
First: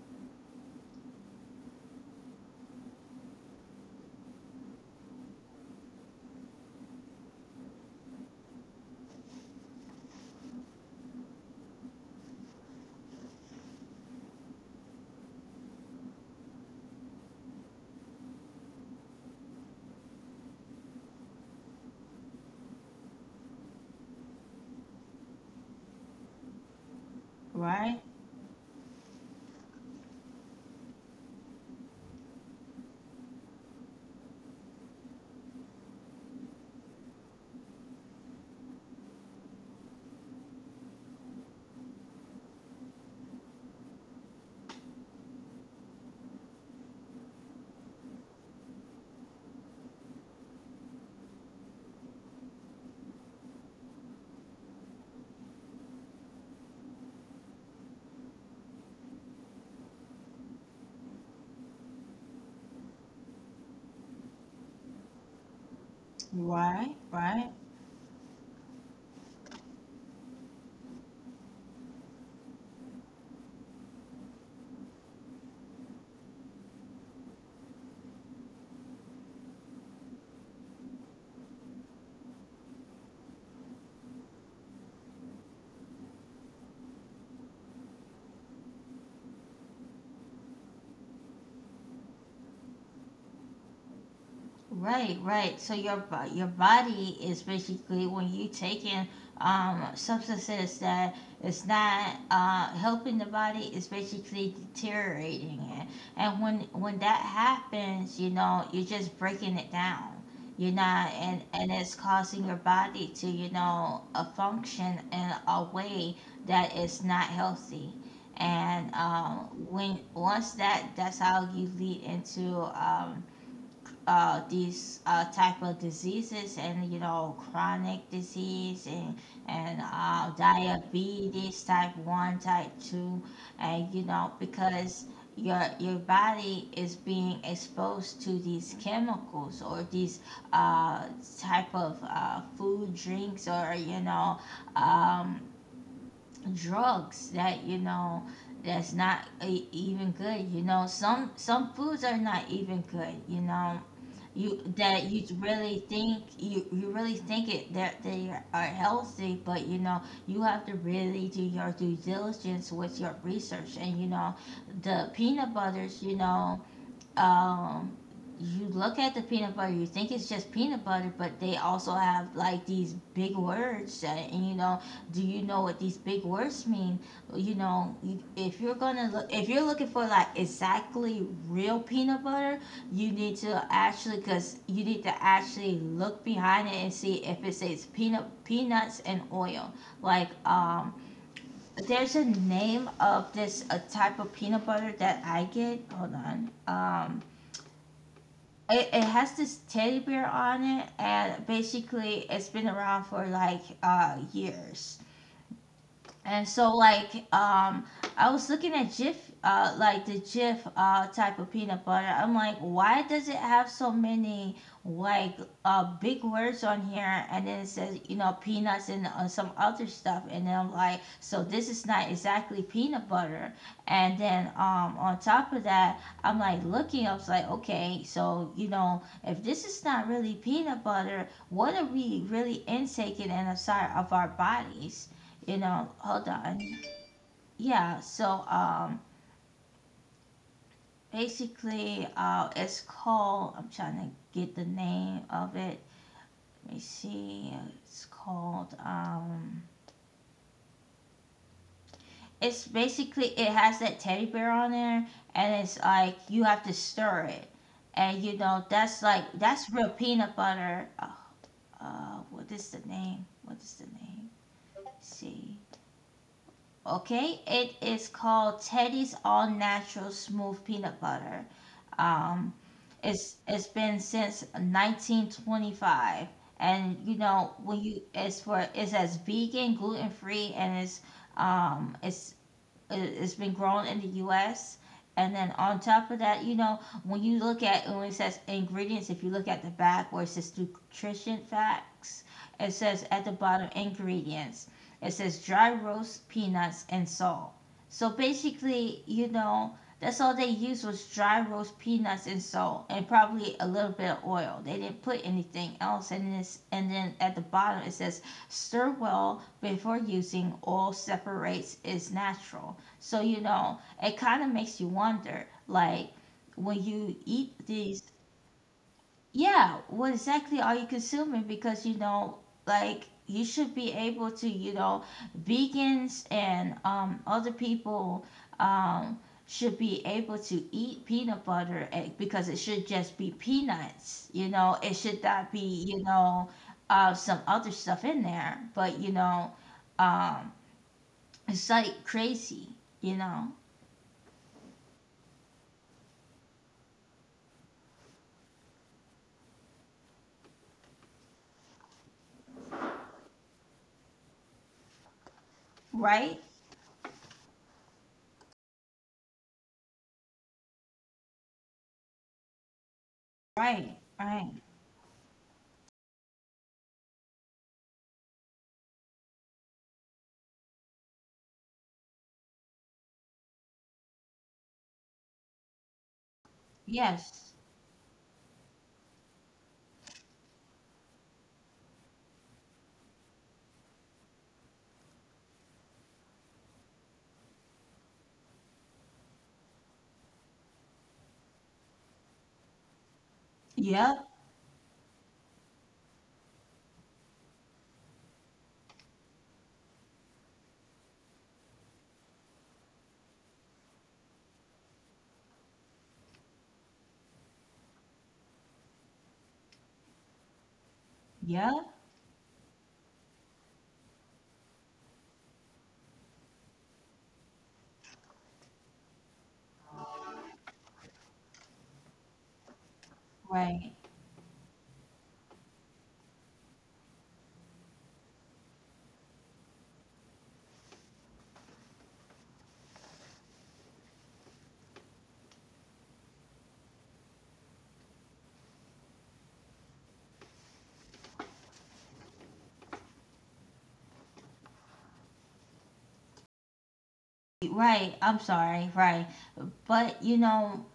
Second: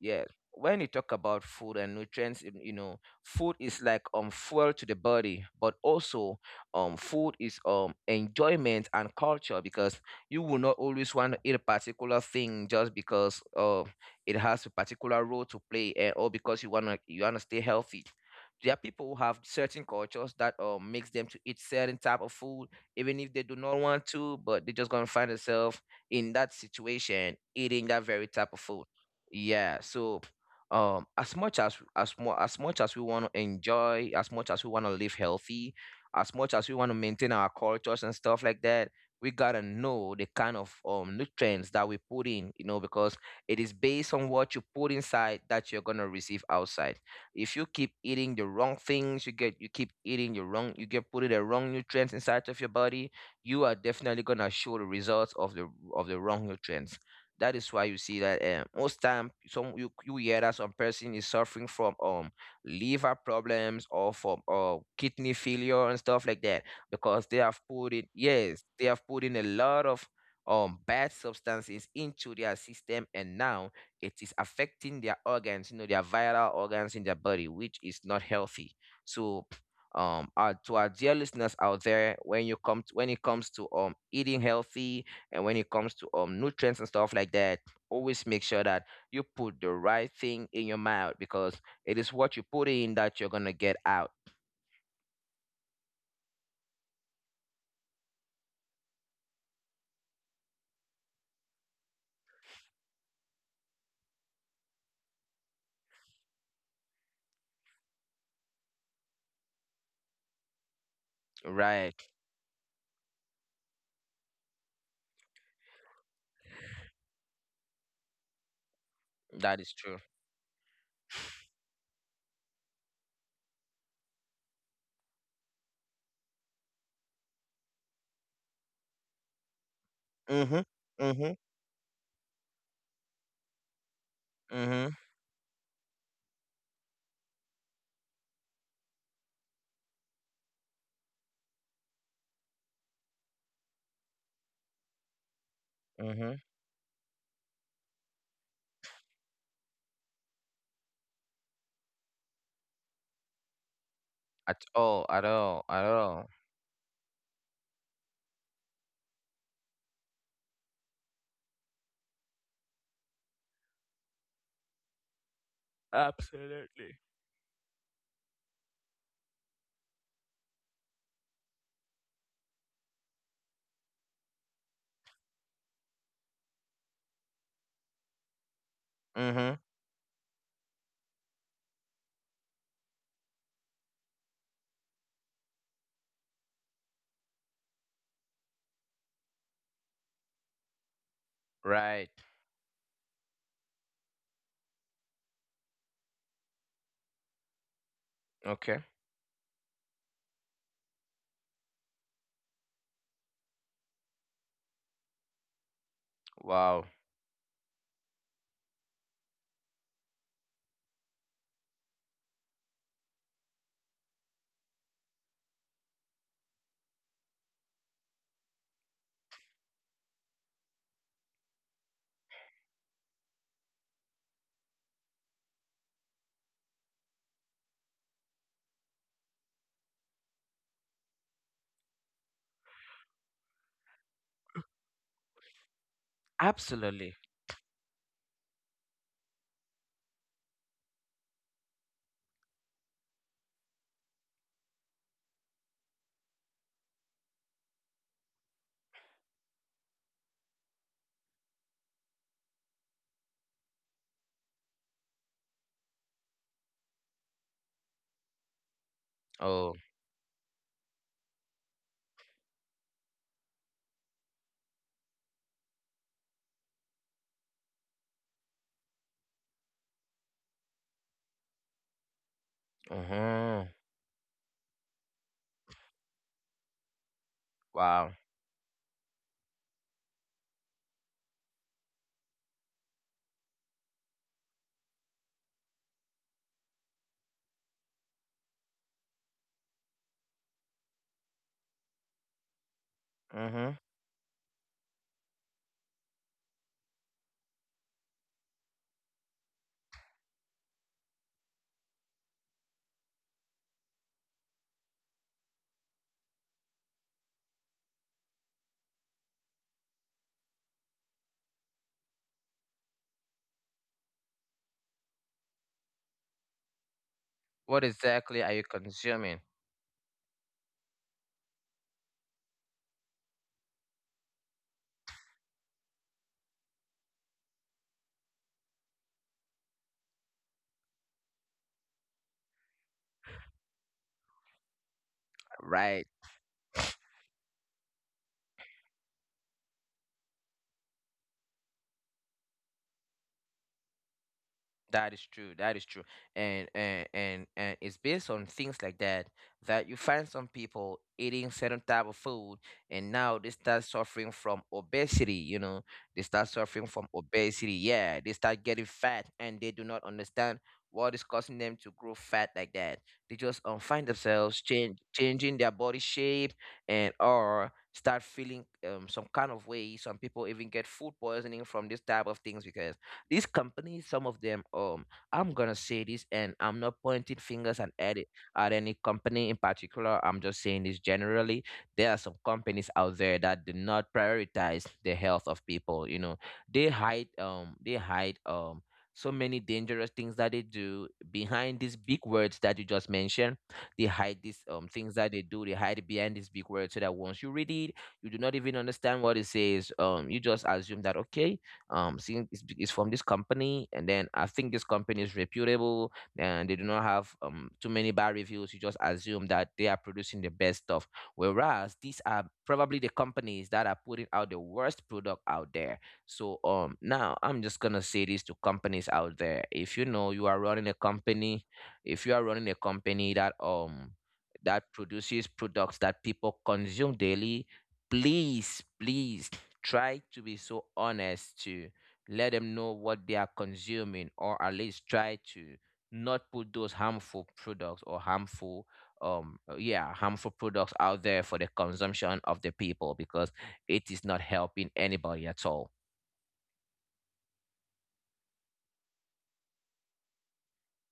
Speaker 2: Yes. When you talk about food and nutrients, you know, food is like fuel to the body, but also food is enjoyment and culture, because you will not always want to eat a particular thing just because it has a particular role to play, and or because you wanna stay healthy. There are people who have certain cultures that makes them to eat certain type of food even if they do not want to, but they're just gonna find themselves in that situation eating that
Speaker 1: right,
Speaker 2: very type of food. Yeah, so, as much as we want to enjoy, as much as we want to live healthy, as much as we want to maintain our cultures and stuff like that, we gotta know the kind of nutrients that we put in, you know, because it is based on what you put inside that you're gonna receive outside. If you keep eating the wrong things, you get, you keep eating the wrong, you get putting the wrong nutrients inside of your body, you are definitely gonna show the results of the wrong nutrients. That is why you see that, most time, you hear that some person is suffering from liver problems or from kidney failure and stuff like that,
Speaker 1: right,
Speaker 2: because they
Speaker 1: right.
Speaker 2: have put in, yes, they have put in a lot of bad substances into their system, and now it is affecting their organs, you know, their viral organs in their body, which is not healthy. So, to our dear listeners out there, when it comes to eating healthy, and when it comes to nutrients and stuff like that, always make sure that you put the right thing in your mouth, because it is what you put in that you're gonna get out.
Speaker 1: Right, right. So your your body is basically, when you taking substances that is not helping the body, it's basically deteriorating it. And when that happens, you know, you're just breaking it down. You're not, and it's
Speaker 2: Right.
Speaker 1: causing your body to you know a function in a way that is not healthy. And
Speaker 2: That is true.
Speaker 1: when once that, that's how you lead into um, these type of diseases, and you know chronic disease, and
Speaker 2: Mm-hmm. Mm-hmm.
Speaker 1: diabetes type one, type two, and you know,
Speaker 2: Mm-hmm.
Speaker 1: because your body is being exposed to these chemicals or these uh, type of food, drinks, or you know um,
Speaker 2: Mm-hmm.
Speaker 1: drugs that you know that's not even good. You know, some foods are not even good, you know,
Speaker 2: At
Speaker 1: you
Speaker 2: all,
Speaker 1: that
Speaker 2: at
Speaker 1: you
Speaker 2: all, at
Speaker 1: really
Speaker 2: all.
Speaker 1: think you really think it that they are healthy, but you know you have to really do your due diligence with your research. And you know, the peanut butters, you know,
Speaker 2: Absolutely.
Speaker 1: um you look at the peanut butter, you think it's just peanut butter, but they also have like these big words. That, and you know, do you know what these big words mean? You know, if you're gonna look,
Speaker 2: Mm-hmm.
Speaker 1: if you're looking for like exactly real peanut butter, you need to actually, cause you need to actually look behind it and see if it says peanuts and oil. Like,
Speaker 2: Right.
Speaker 1: there's a name of this, a type of peanut butter that I get. Hold on.
Speaker 2: Okay.
Speaker 1: It has this teddy bear on it, and basically it's been around for like years, and
Speaker 2: Wow.
Speaker 1: so like I was looking at Jif, like the Jif type of peanut butter. I'm like, why does it have so many, like, big words on here? And then it says, you know, peanuts and some other stuff. And then I'm like, so this is not exactly peanut butter. And then on top of that, I'm like looking, I was like, okay, so you know, if this is not really peanut butter, what are we really intaking inside of our bodies? You know, hold on.
Speaker 2: Absolutely.
Speaker 1: Yeah, so basically it's called, I'm trying to get the name of it. Let me see. It's called it's basically, it has that teddy bear on there, and it's like you have to stir it, and you know that's like
Speaker 2: Oh.
Speaker 1: that's real peanut butter. What is the name, Let's see. Okay, it is called Teddy's All Natural Smooth Peanut Butter. Um, it's
Speaker 2: Mm-hmm.
Speaker 1: been since 1925, and you know, when
Speaker 2: Wow.
Speaker 1: you it's for, it's as vegan, gluten free, and it's has been grown in the U.S. And then on top of that, you know, when you look at when it says ingredients, if you look at the back where it says nutrition facts, it says at the
Speaker 2: Mm-hmm.
Speaker 1: bottom ingredients. It says dry roast peanuts and salt. So basically, you know, that's all they used, was dry roast peanuts and salt, and probably a little bit of oil. They didn't put anything else in this. And then at the bottom it says stir well before using. Oil separates is natural. So, you know, it kind of makes you wonder, like, when you eat
Speaker 2: What
Speaker 1: these,
Speaker 2: exactly are you consuming?
Speaker 1: yeah, what exactly are you consuming? Because, you know, like, you should be able to, you know, vegans and other people um, should be able to eat peanut butter egg, because it should just be peanuts, you know. It should not be,
Speaker 2: Right.
Speaker 1: you know, some other stuff in there. But, you know, um, it's like crazy, you know,
Speaker 2: That is true. That is true. And it's based on things like that that you find some people eating certain type of food, and now they start suffering from obesity, you know. They start
Speaker 1: right?
Speaker 2: suffering from obesity. Yeah, they start getting fat and they do not understand what is causing them to grow fat like that. They just, find
Speaker 1: Right,
Speaker 2: themselves
Speaker 1: right.
Speaker 2: changing their body shape and or start feeling, some kind of way. Some people even get food poisoning from this type of things because these companies, some of them, I'm gonna say this, and I'm not pointing
Speaker 1: Yes.
Speaker 2: fingers and at it at any company in particular. I'm just saying this generally. There are some companies out there that do not prioritize the health of people. You know, they hide, they hide. So many dangerous things that they do behind these big words that you just mentioned. They hide
Speaker 1: Yep,
Speaker 2: these things that they do. They hide it behind these big words so that once you read it, you do not even understand what it says. You just assume that, okay, seeing it's from this company, and then I think this company is reputable and they do not have too many bad reviews, you just assume that they are producing the best stuff, whereas
Speaker 1: yep.
Speaker 2: these are probably the companies that are putting out the worst product out there. So, now I'm just gonna say this to companies out there: if you know you are running a company if you are running a company that,
Speaker 1: Right,
Speaker 2: that produces products that people consume daily, please, please try to be so honest to let them know what they are consuming, or at least try to not put those harmful products or harmful products out there for the consumption of the people, because it is not helping anybody at all.
Speaker 1: right. I'm sorry. Right. But, you know,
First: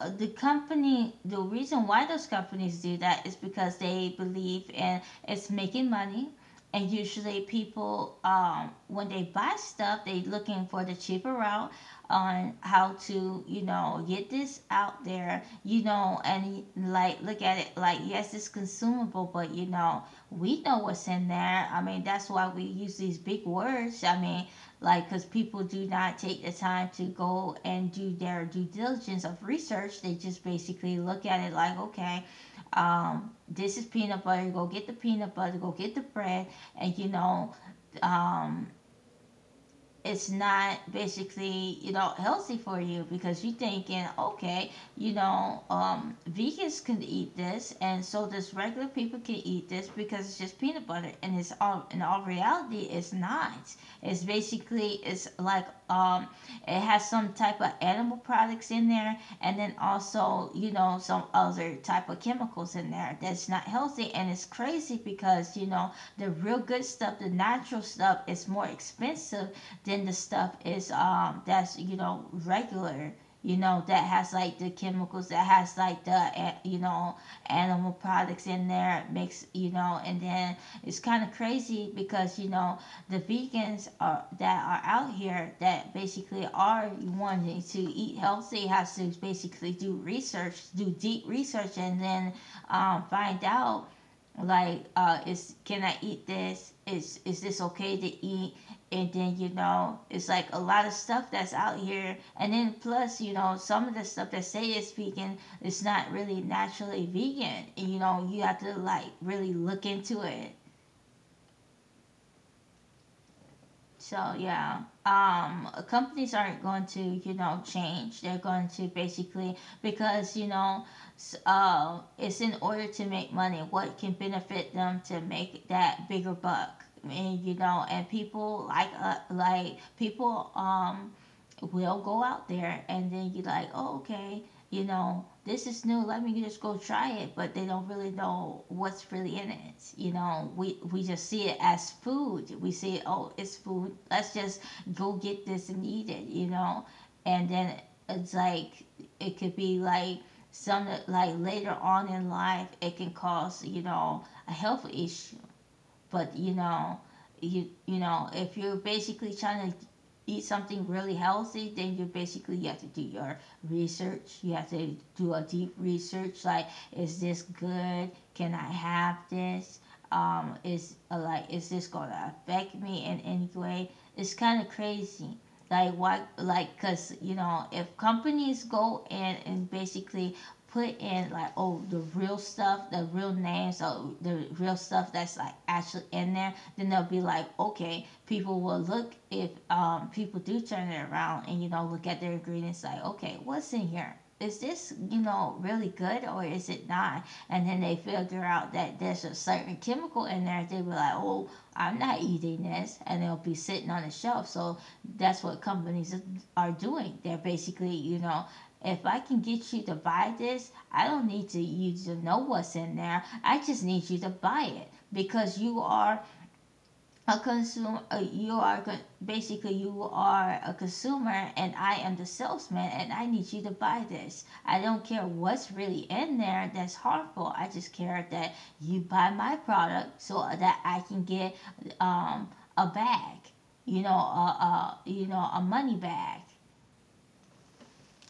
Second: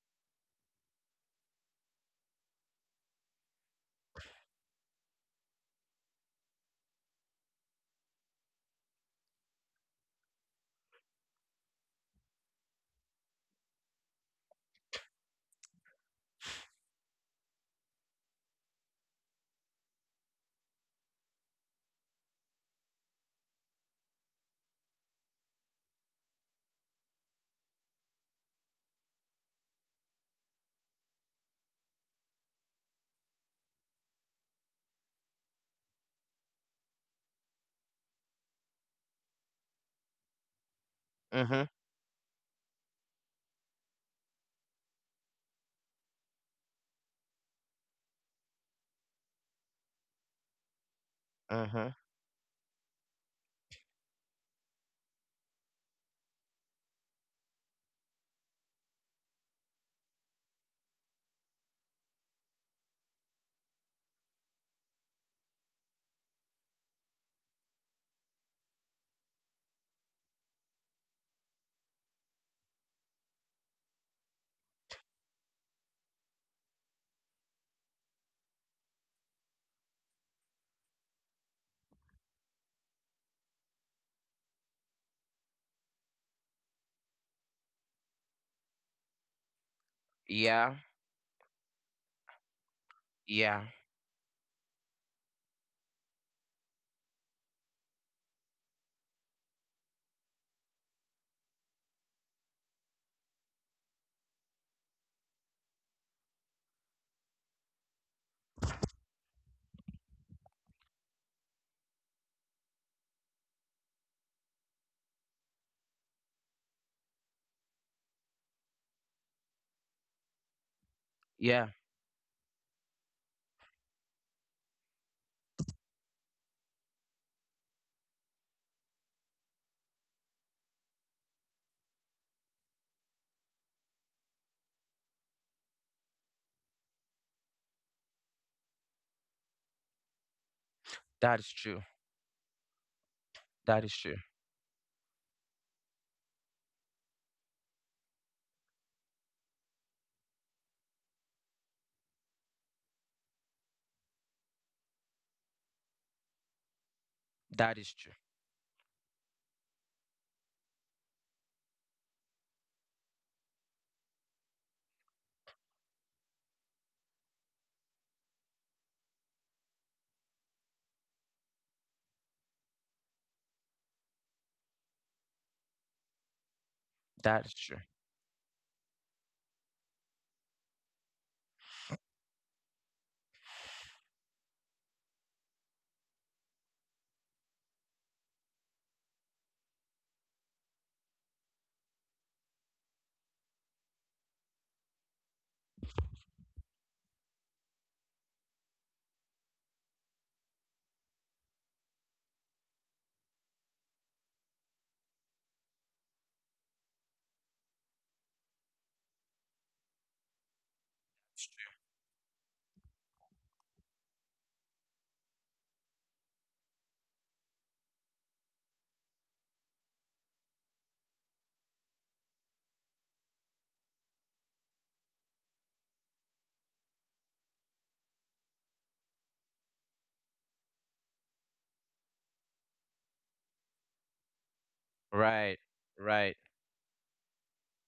Speaker 1: the company, the reason why those companies do that is because they believe in it's making money. And usually people, when they buy stuff, they looking for the cheaper route on how to you know get this out there, you know, and like look at it like yes, it's consumable, but you know, we know what's in there, I mean, that's why we use these big words. I mean, like, because people do not take the time to go and do their due diligence of research. They just basically look at it like, okay, this is peanut butter, go get the peanut butter, go get the bread. And you know um, it's not
Speaker 2: Mhm.
Speaker 1: basically you know healthy for you, because you're thinking, okay, you know, vegans can eat this, and so does regular people can eat this, because it's just peanut butter. And it's, all
Speaker 2: Mhm.
Speaker 1: in all reality, it's not. It's basically, it's like it has some type of animal products in there, and then also you know some other type of chemicals in there that's not healthy. And it's crazy, because you know, the real good stuff, the natural stuff, is more expensive than the stuff is that's you know regular, you know, that has like the chemicals, that has like the, you know, animal products in there makes you know. And then it's kind of crazy, because you know, the vegans are that are out here that basically are wanting to eat healthy has to basically do research,
Speaker 2: Yeah,
Speaker 1: do deep research, and then find
Speaker 2: yeah,
Speaker 1: out like is, can I eat this, is this okay to eat? And then you know it's like a lot of stuff that's out here, and then plus you know some of the stuff that say it's vegan is not really naturally vegan, and you know you have to like really look into it. So yeah, companies aren't going to you know change. They're going to basically, because you know,
Speaker 2: yeah.
Speaker 1: it's in order to make money. What can benefit them to make that bigger buck? And you know, and people like people will go out there and then you like, oh, okay, you know, this is new, let me just go try it. But they don't really know what's really in it. You know, we just see
Speaker 2: That
Speaker 1: it
Speaker 2: is
Speaker 1: as
Speaker 2: true.
Speaker 1: food. We see, oh, it's
Speaker 2: That
Speaker 1: food,
Speaker 2: is true.
Speaker 1: let's just go get this and eat it. You know, and then it's like, it could be like some, like later on in life it can cause you know a health issue. But you know,
Speaker 2: That
Speaker 1: you
Speaker 2: is true.
Speaker 1: know, if you're basically trying to eat something really healthy, then you basically you have to do your research. You have to do a deep research. Like, is this good? Can I have this? Is like, is this gonna affect me in any way? It's kind of crazy. Like, why? Like, cause you know,
Speaker 2: That is
Speaker 1: if
Speaker 2: true.
Speaker 1: companies go in and basically put in like oh the real stuff, the real names, or the real stuff that's like actually in there, then they'll be like, okay, people will look, if people do turn it around and you know look at their ingredients like, okay, what's in here? Is this you know really good, or is it not? And then they figure out that there's a certain chemical in there. They be like, oh, I'm not eating this, and they'll be sitting on the shelf. So that's what companies are doing. They're basically you know, if I can get you to buy this, I don't need to you to know what's in there. I just need you to buy it, because you are a consumer. You are basically you are a consumer, and I am the salesman, and I need you to buy this. I don't care what's really in there that's harmful. I just care that you buy my product so that I can get um, a bag. You know, a a money
Speaker 2: Right,
Speaker 1: bag.
Speaker 2: right.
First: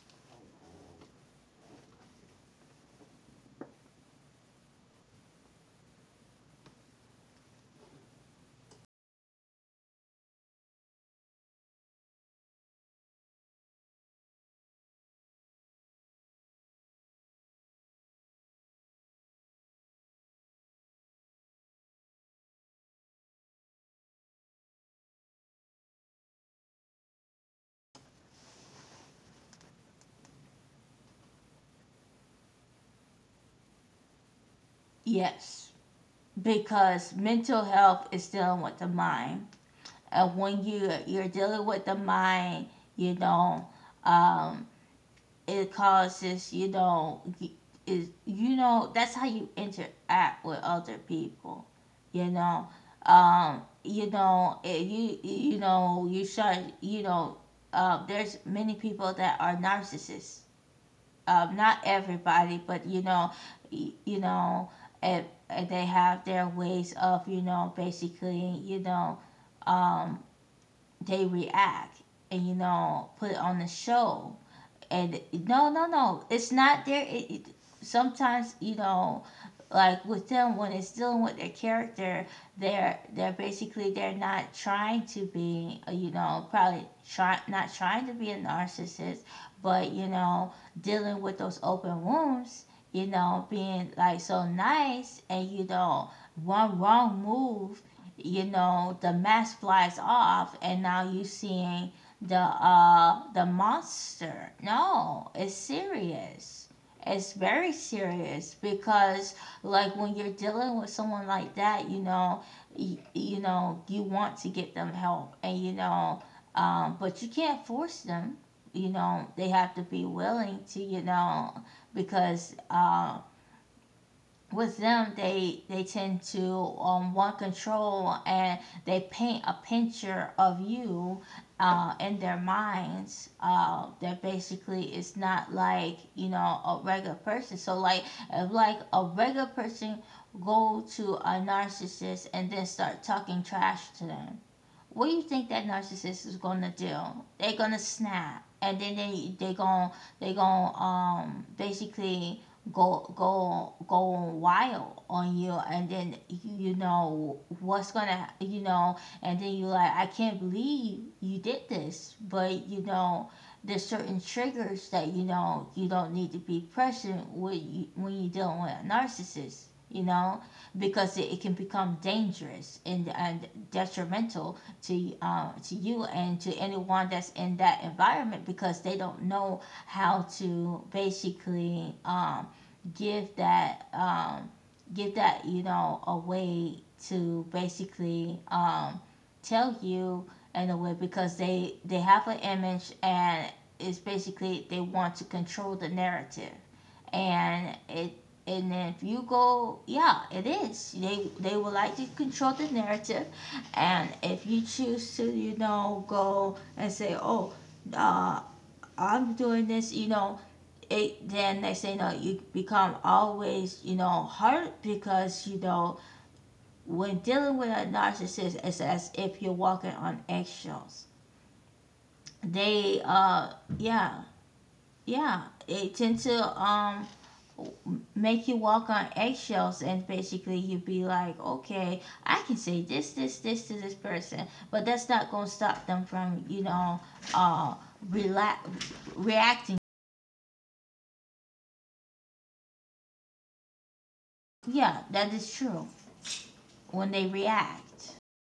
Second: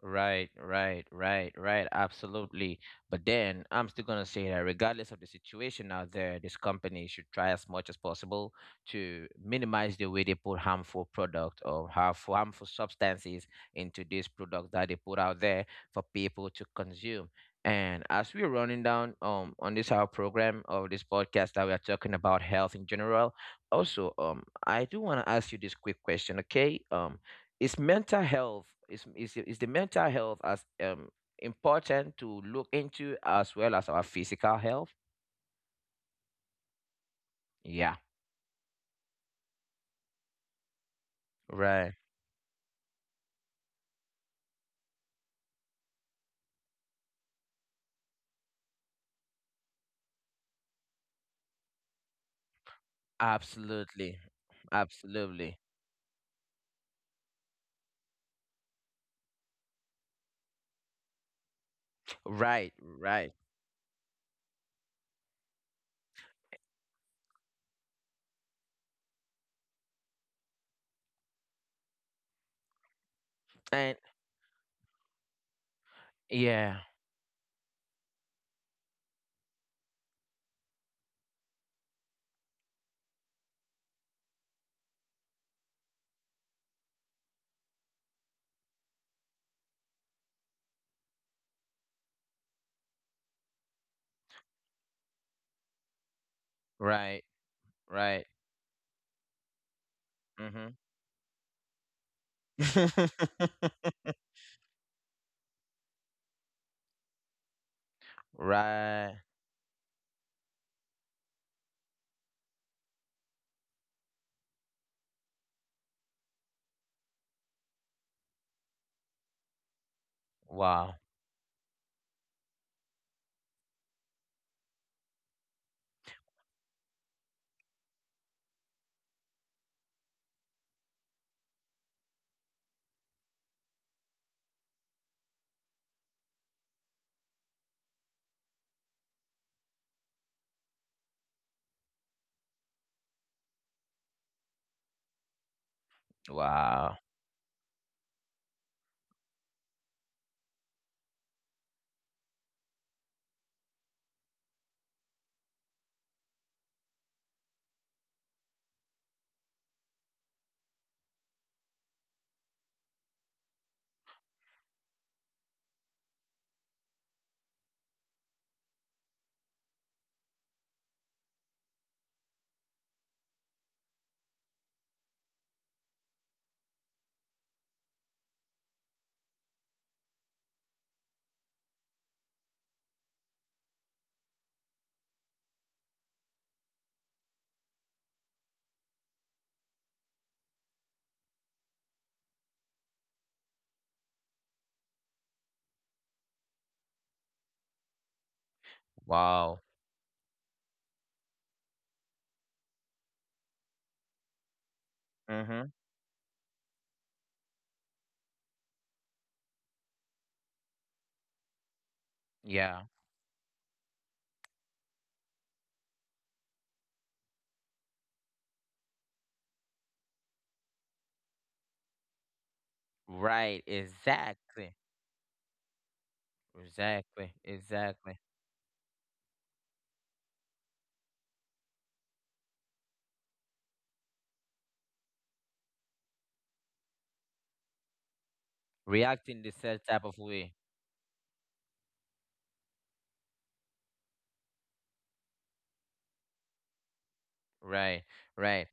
Speaker 2: Right, right, right, right. Absolutely. But then I'm still going to say that regardless of the situation out there, this company should try as much as possible to minimize the way they put harmful product or harmful, harmful substances into this product that they put out there for people to consume. And as we're running down, on this our program of this podcast that we are talking about health in general, also, I do want to ask you this quick question, okay? Is the mental health as, important to look into as well as our physical health?
Speaker 1: Yes. Because mental
Speaker 2: Yeah.
Speaker 1: health is dealing with the mind. And when you're
Speaker 2: Right.
Speaker 1: dealing with the mind, you know, um, it causes is that's how you interact with other people. You know, um,
Speaker 2: Absolutely.
Speaker 1: you know it, you
Speaker 2: Absolutely.
Speaker 1: you know you should, there's many people that are narcissists, not
Speaker 2: Right,
Speaker 1: everybody, but
Speaker 2: right.
Speaker 1: y- you know, and they have their ways of, basically, um, they react and put on the
Speaker 2: And
Speaker 1: show. And no, no, no,
Speaker 2: yeah,
Speaker 1: it's not there. It sometimes, you know, like with them when it's dealing with their character, they're basically, they're not trying to be, you know, probably, try not trying to be a narcissist, but you know, dealing with those open wounds, you know, being like so nice, and you know, one
Speaker 2: right,
Speaker 1: wrong move,
Speaker 2: right.
Speaker 1: you know, the mask flies
Speaker 2: Mhm.
Speaker 1: off, and now you seeing the monster. No, it's serious. It's very serious
Speaker 2: Right.
Speaker 1: because, like, when you're dealing with someone like that, you know, you want to get them help, and you know, but you can't force them. You know, they have to be willing
Speaker 2: Wow.
Speaker 1: to, you know, because with them they tend to, want control, and they paint a picture of you, in their minds, that basically is not like, you know, a regular person. So like, if like a regular person go to a narcissist and then start talking trash to them, what do you think that narcissist is
Speaker 2: Wow.
Speaker 1: gonna do? They're gonna snap, and then they going, basically go wild on you, and then you know what's gonna, and then you're like, I can't believe you did this, but you know there's certain triggers that, you know, you don't need to be present with you when you're dealing with a narcissist, you know, because it can become dangerous and detrimental to, you and to anyone that's in that environment, because they don't know how to basically, give that, a way to basically, tell you in a way, because they have an image, and it's basically, they want to control the narrative. And it and if you
Speaker 2: Wow.
Speaker 1: go, yeah it is, they would like to control the narrative. And if you choose to,
Speaker 2: Mhm.
Speaker 1: you know, go and say, oh, uh, I'm doing this, you know, it, then next thing you know, you
Speaker 2: Yeah.
Speaker 1: become always, you know, hurt because, you know, when dealing with a narcissist, it's as if you're walking on eggshells. They,
Speaker 2: Right,
Speaker 1: yeah,
Speaker 2: exactly.
Speaker 1: yeah, they tend to,
Speaker 2: Exactly. Exactly.
Speaker 1: make you walk on eggshells, and basically you'd be like, okay, I can say this, this, this to this person, but that's not going to stop them from, you know, uh rela-
Speaker 2: Reacting the same
Speaker 1: reacting.
Speaker 2: type of way.
Speaker 1: Yeah, that is true. When they
Speaker 2: Right.
Speaker 1: react.
Speaker 2: Right.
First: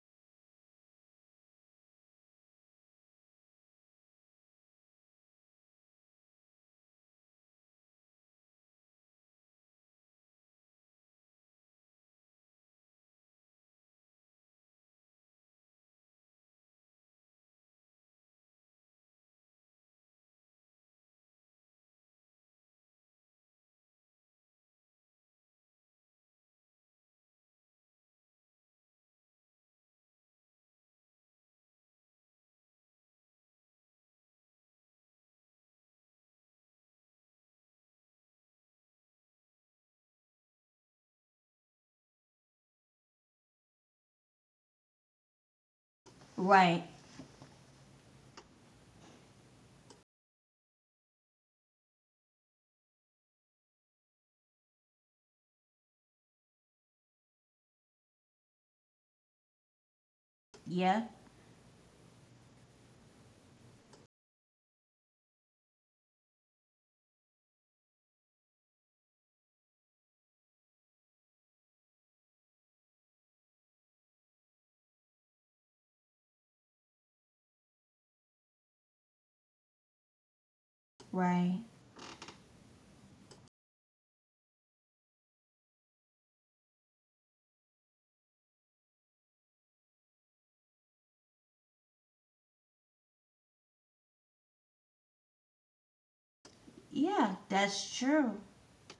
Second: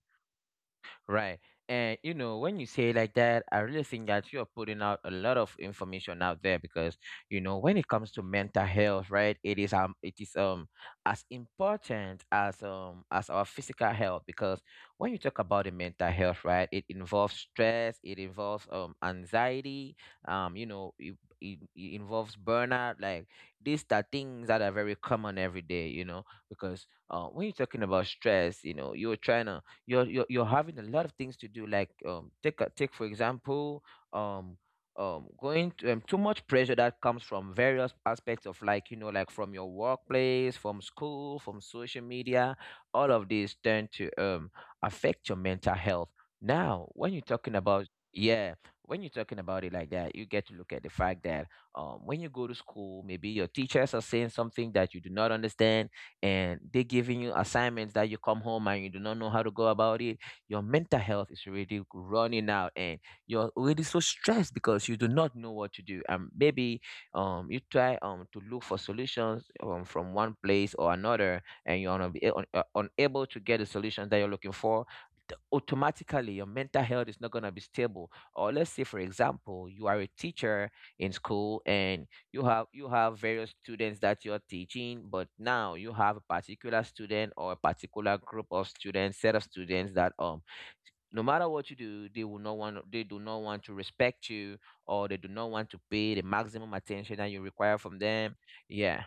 Speaker 2: Right. And you know, when you say it like that, I really think that you are putting out a lot of information out there, because, you know, when it comes to mental health, right, it is as important as, as our physical health, because when you talk about the mental health, right, it involves stress, it involves anxiety, you know, it involves burnout, like, these are things that are very common every day, you know, because, when you're talking about stress, you know, you're trying to you're having a lot of things to do, like, take, for example, um going to, too much pressure that comes from various aspects of, like, you know, like, from your workplace, from school, from social media, all of these tend to affect your mental health. Now,
Speaker 1: Right.
Speaker 2: when you're talking about, yeah, when you're talking about it like that, you get to look at the fact that, when you go to school, maybe your teachers are saying something that you do not understand, and they are giving you assignments that you come home and you do not know how to go about it. Your mental
Speaker 1: Yeah,
Speaker 2: health is already running out, and you're already so stressed because you do not know what to do, and maybe, you try to look for solutions, from one place or another, and you're unable to get the solution that you're looking for. Automatically, your mental health is not going to be stable. Or let's say, for example, You are a teacher in school,
Speaker 1: right.
Speaker 2: and you have various students that you're teaching, but now you have a particular student or a particular group of students, that no matter what you do, they do not want to respect you, or they do not want to pay the maximum attention that you
Speaker 1: Yeah,
Speaker 2: require
Speaker 1: that's
Speaker 2: from them.
Speaker 1: true.
Speaker 2: Yeah,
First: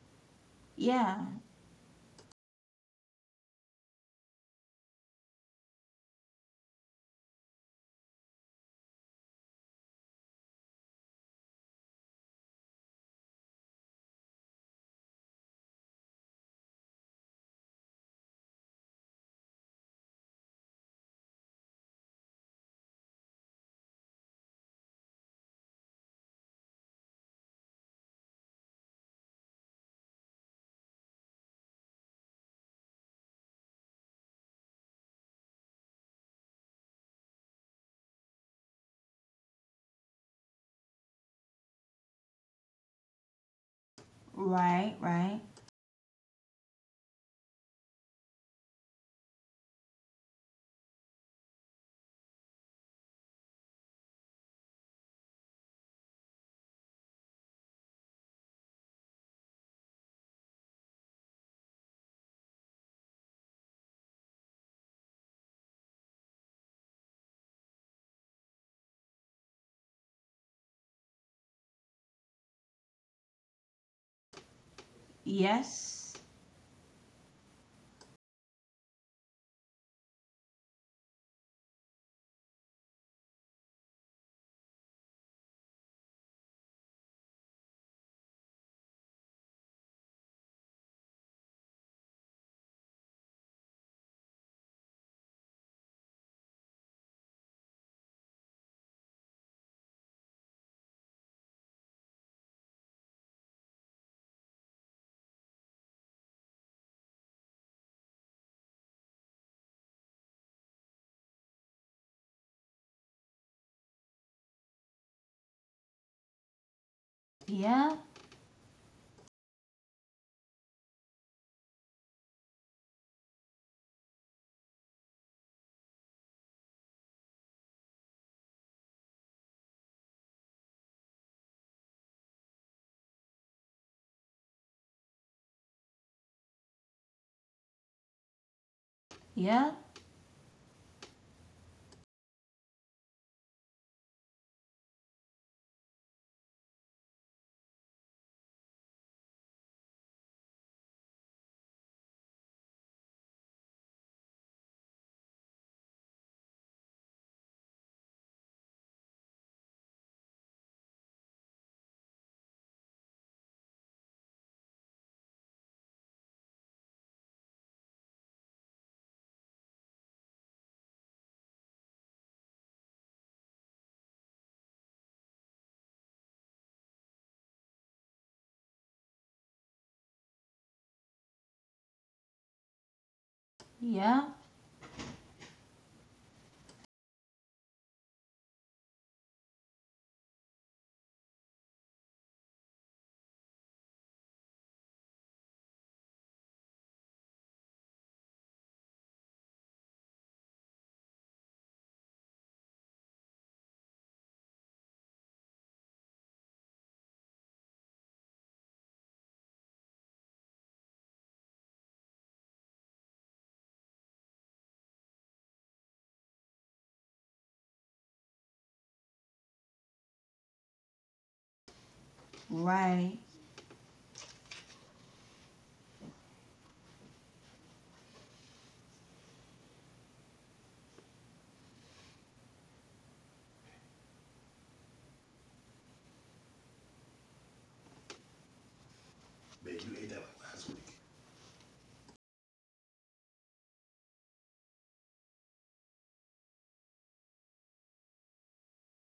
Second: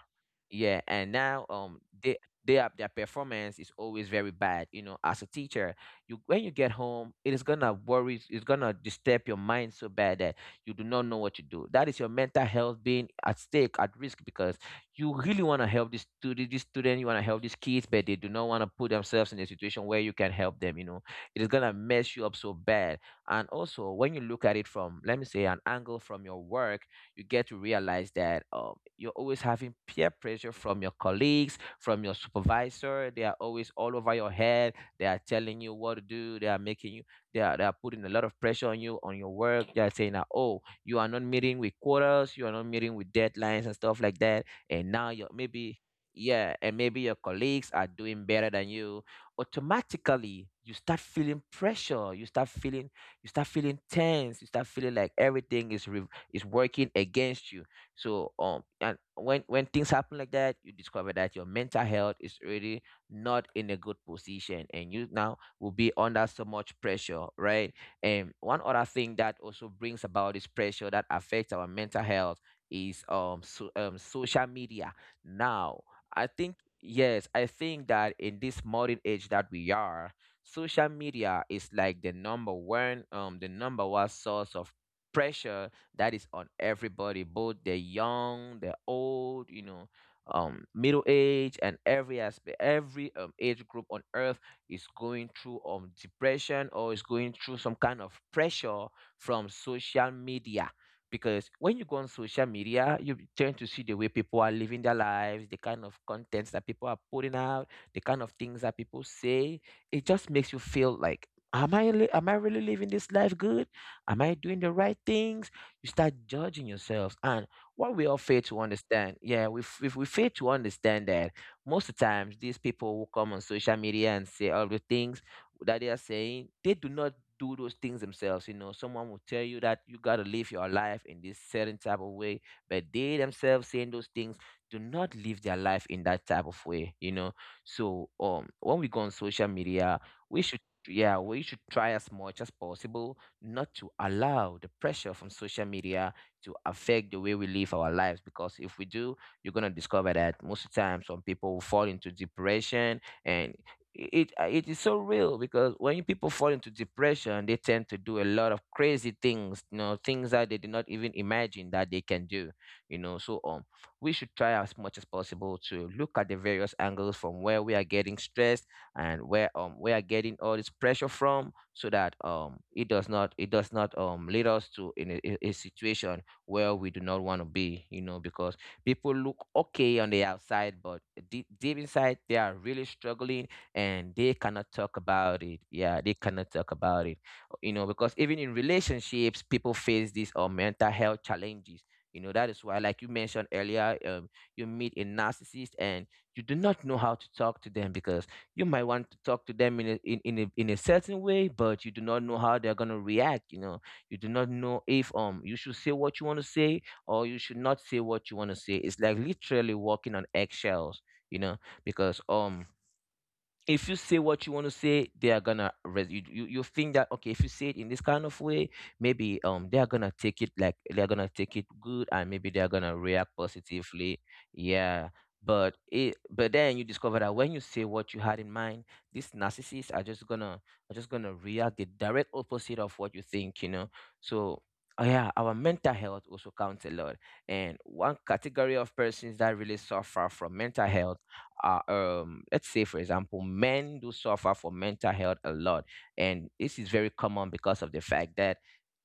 Speaker 2: yeah. And
Speaker 1: Yeah,
Speaker 2: now they are, their performance is always very bad, you know. As a teacher, you when you get home, it is gonna worry, it's gonna disturb your mind so bad that you do not know what to do. That is your mental health being at stake, at risk, because you really want to help this student, you want to help these kids, but they do not want to put themselves in a situation where you can help them, you know. It is gonna mess you up so bad. And also, when you look at it from, let me say, an angle from your work, you get to realize that you're always having peer pressure from your colleagues, from your supervisor. They are always all over your head. They are telling you what to do. They are making you. They are putting a lot of pressure on you, on your work. They are saying that, oh, you are not meeting with quotas, you are not meeting with deadlines and stuff like that. And
Speaker 1: right,
Speaker 2: now you're
Speaker 1: right.
Speaker 2: maybe, yeah, and maybe your colleagues are doing better than you. Automatically you start feeling pressure, you start feeling tense, you start feeling like everything is working against you. So and when things happen like that, you discover that your mental health is really not in a good position, and you now will be under so much pressure, right? And one other thing that also brings about this pressure that affects our mental health is social media. Now,
Speaker 1: Yes.
Speaker 2: I think, yes, I think that in this modern age that we are, social media is like the number one, the number one source of pressure that is on everybody, both the young, the old, you know, middle age, and every aspect, every, age group on earth is going through depression, or is going through some kind of pressure from social media. Because when you go on social media, you tend to see the way people are living their lives, the kind of contents that people are putting out, the kind of things that people say. It just makes you feel like, am I really living this life good? Am I doing the right things? You start judging yourselves. And what
Speaker 1: Yeah,
Speaker 2: we all fail to understand, yeah, if we fail to understand that most of the times these people will come on social media and say all the things that they are saying, they do not do those things themselves. You know, someone will tell you that you gotta live your life in this certain type of way, but they themselves saying those things do not live their life in that type of way. You know, so when we go on social
Speaker 1: yeah,
Speaker 2: media, we should yeah, we should try as much as possible not to allow the pressure from social media to affect the way we live our lives. Because if we do, you're gonna discover that most of the time some people will fall into depression, and it is so real, because when you people fall into depression, they tend to do a lot of crazy things, you know, things that they did not even imagine that they can do. You know, so we should try as much as possible to look at the various angles from where we are getting stressed, and where we are getting all this pressure from, so that it does not lead us to in a situation where we do not want to be, you know. Because people look okay on the outside, but deep inside they are really struggling, and
Speaker 1: yeah,
Speaker 2: they cannot talk about it. Yeah, they cannot talk about it, you know. Because even in relationships, people face these, or mental health challenges, you know. That is why, like you mentioned earlier, you meet a narcissist and you do not know how to talk to them, because you might want to talk to them in a certain way, but you do not know how they're going to react, you know. You do not know if, you should say what you want to say, or you should not say what you want to say. It's like literally walking on eggshells, you know. Because if you say what you want to say, they are gonna you think that, okay, if you say it in this kind of way, maybe they are gonna take it, like, they are gonna take it good, and maybe they are gonna
Speaker 1: right.
Speaker 2: react positively. Yeah. But it but then you discover that when you say what you had in mind, these narcissists are just gonna, react the direct opposite of what you think, you know. So yeah, our mental health also counts a lot. And one category of persons that really suffer from mental health, let's say, for example, men do suffer for mental health a lot. And this is very common because of the fact that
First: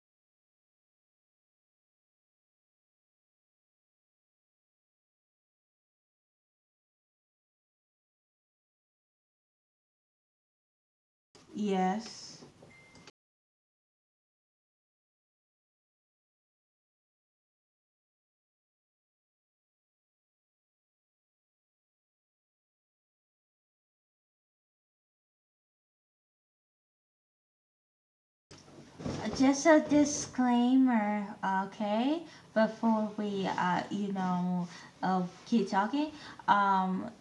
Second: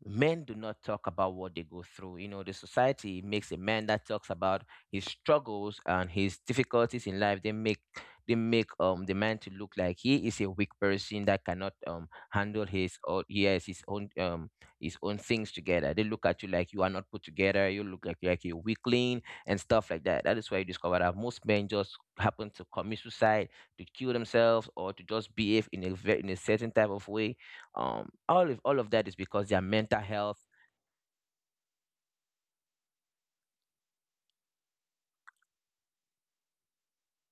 Speaker 2: men do not talk about what they go through. You know, the society makes a man that talks about his struggles and his difficulties in life, they make, they make the man to look like he is a weak person that cannot
Speaker 1: Yes.
Speaker 2: handle his, or he has his own things together. They look at you like you are not put together. You look like, a weakling and stuff like that. That is where you discover that most men just happen to commit suicide, to kill themselves, or to just behave in a certain type of way. All of that is because their
Speaker 1: Just a
Speaker 2: mental health.
Speaker 1: disclaimer, okay? Before we, you know, keep talking, um,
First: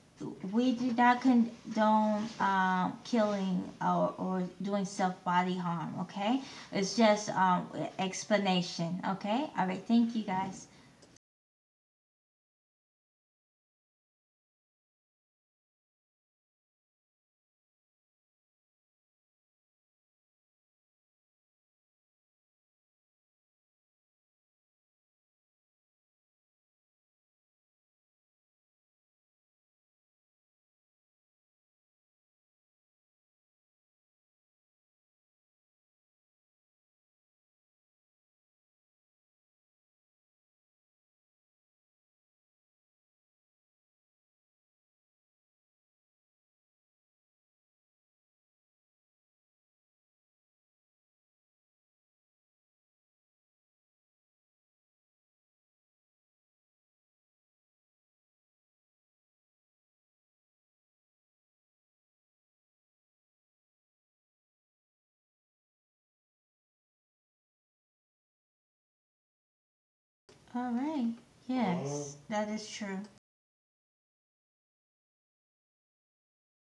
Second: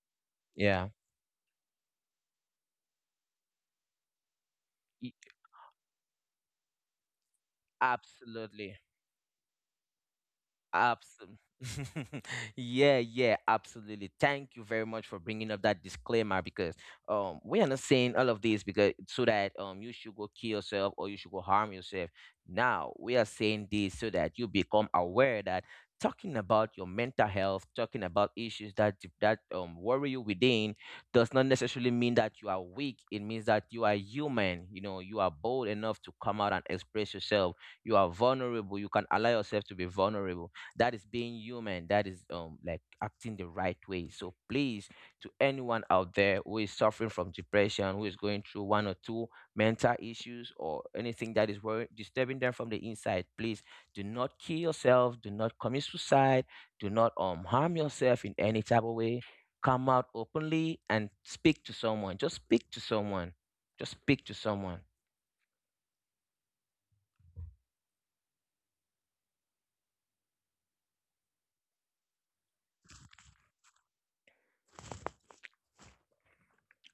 Speaker 1: we
Speaker 2: Yeah,
Speaker 1: do not condone, killing or doing
Speaker 2: e-
Speaker 1: self body harm, okay? It's just,
Speaker 2: absolutely.
Speaker 1: explanation, okay? All right, thank you guys.
Speaker 2: Absolutely. Yeah, yeah, absolutely. Thank you very much for bringing up that disclaimer, because we are not saying all of this because, so that you should go kill yourself or you should go harm yourself. Now we are saying this so that you become aware that talking about your mental health, talking about issues that that worry you within, does not necessarily mean that you are weak. It means that you are human. You know, you are bold enough to come out and express yourself. You are vulnerable. You can allow yourself to be vulnerable. That is being human, that is, like, acting the right way. So please, to anyone out there who is suffering from depression, who is going through one or two mental issues, or anything that is disturbing them from the inside, please, do not kill yourself, do not commit suicide, do not harm yourself in any type of way. Come out openly and speak to someone, just speak to someone, just speak to someone.
Speaker 1: All right, yes, that is true.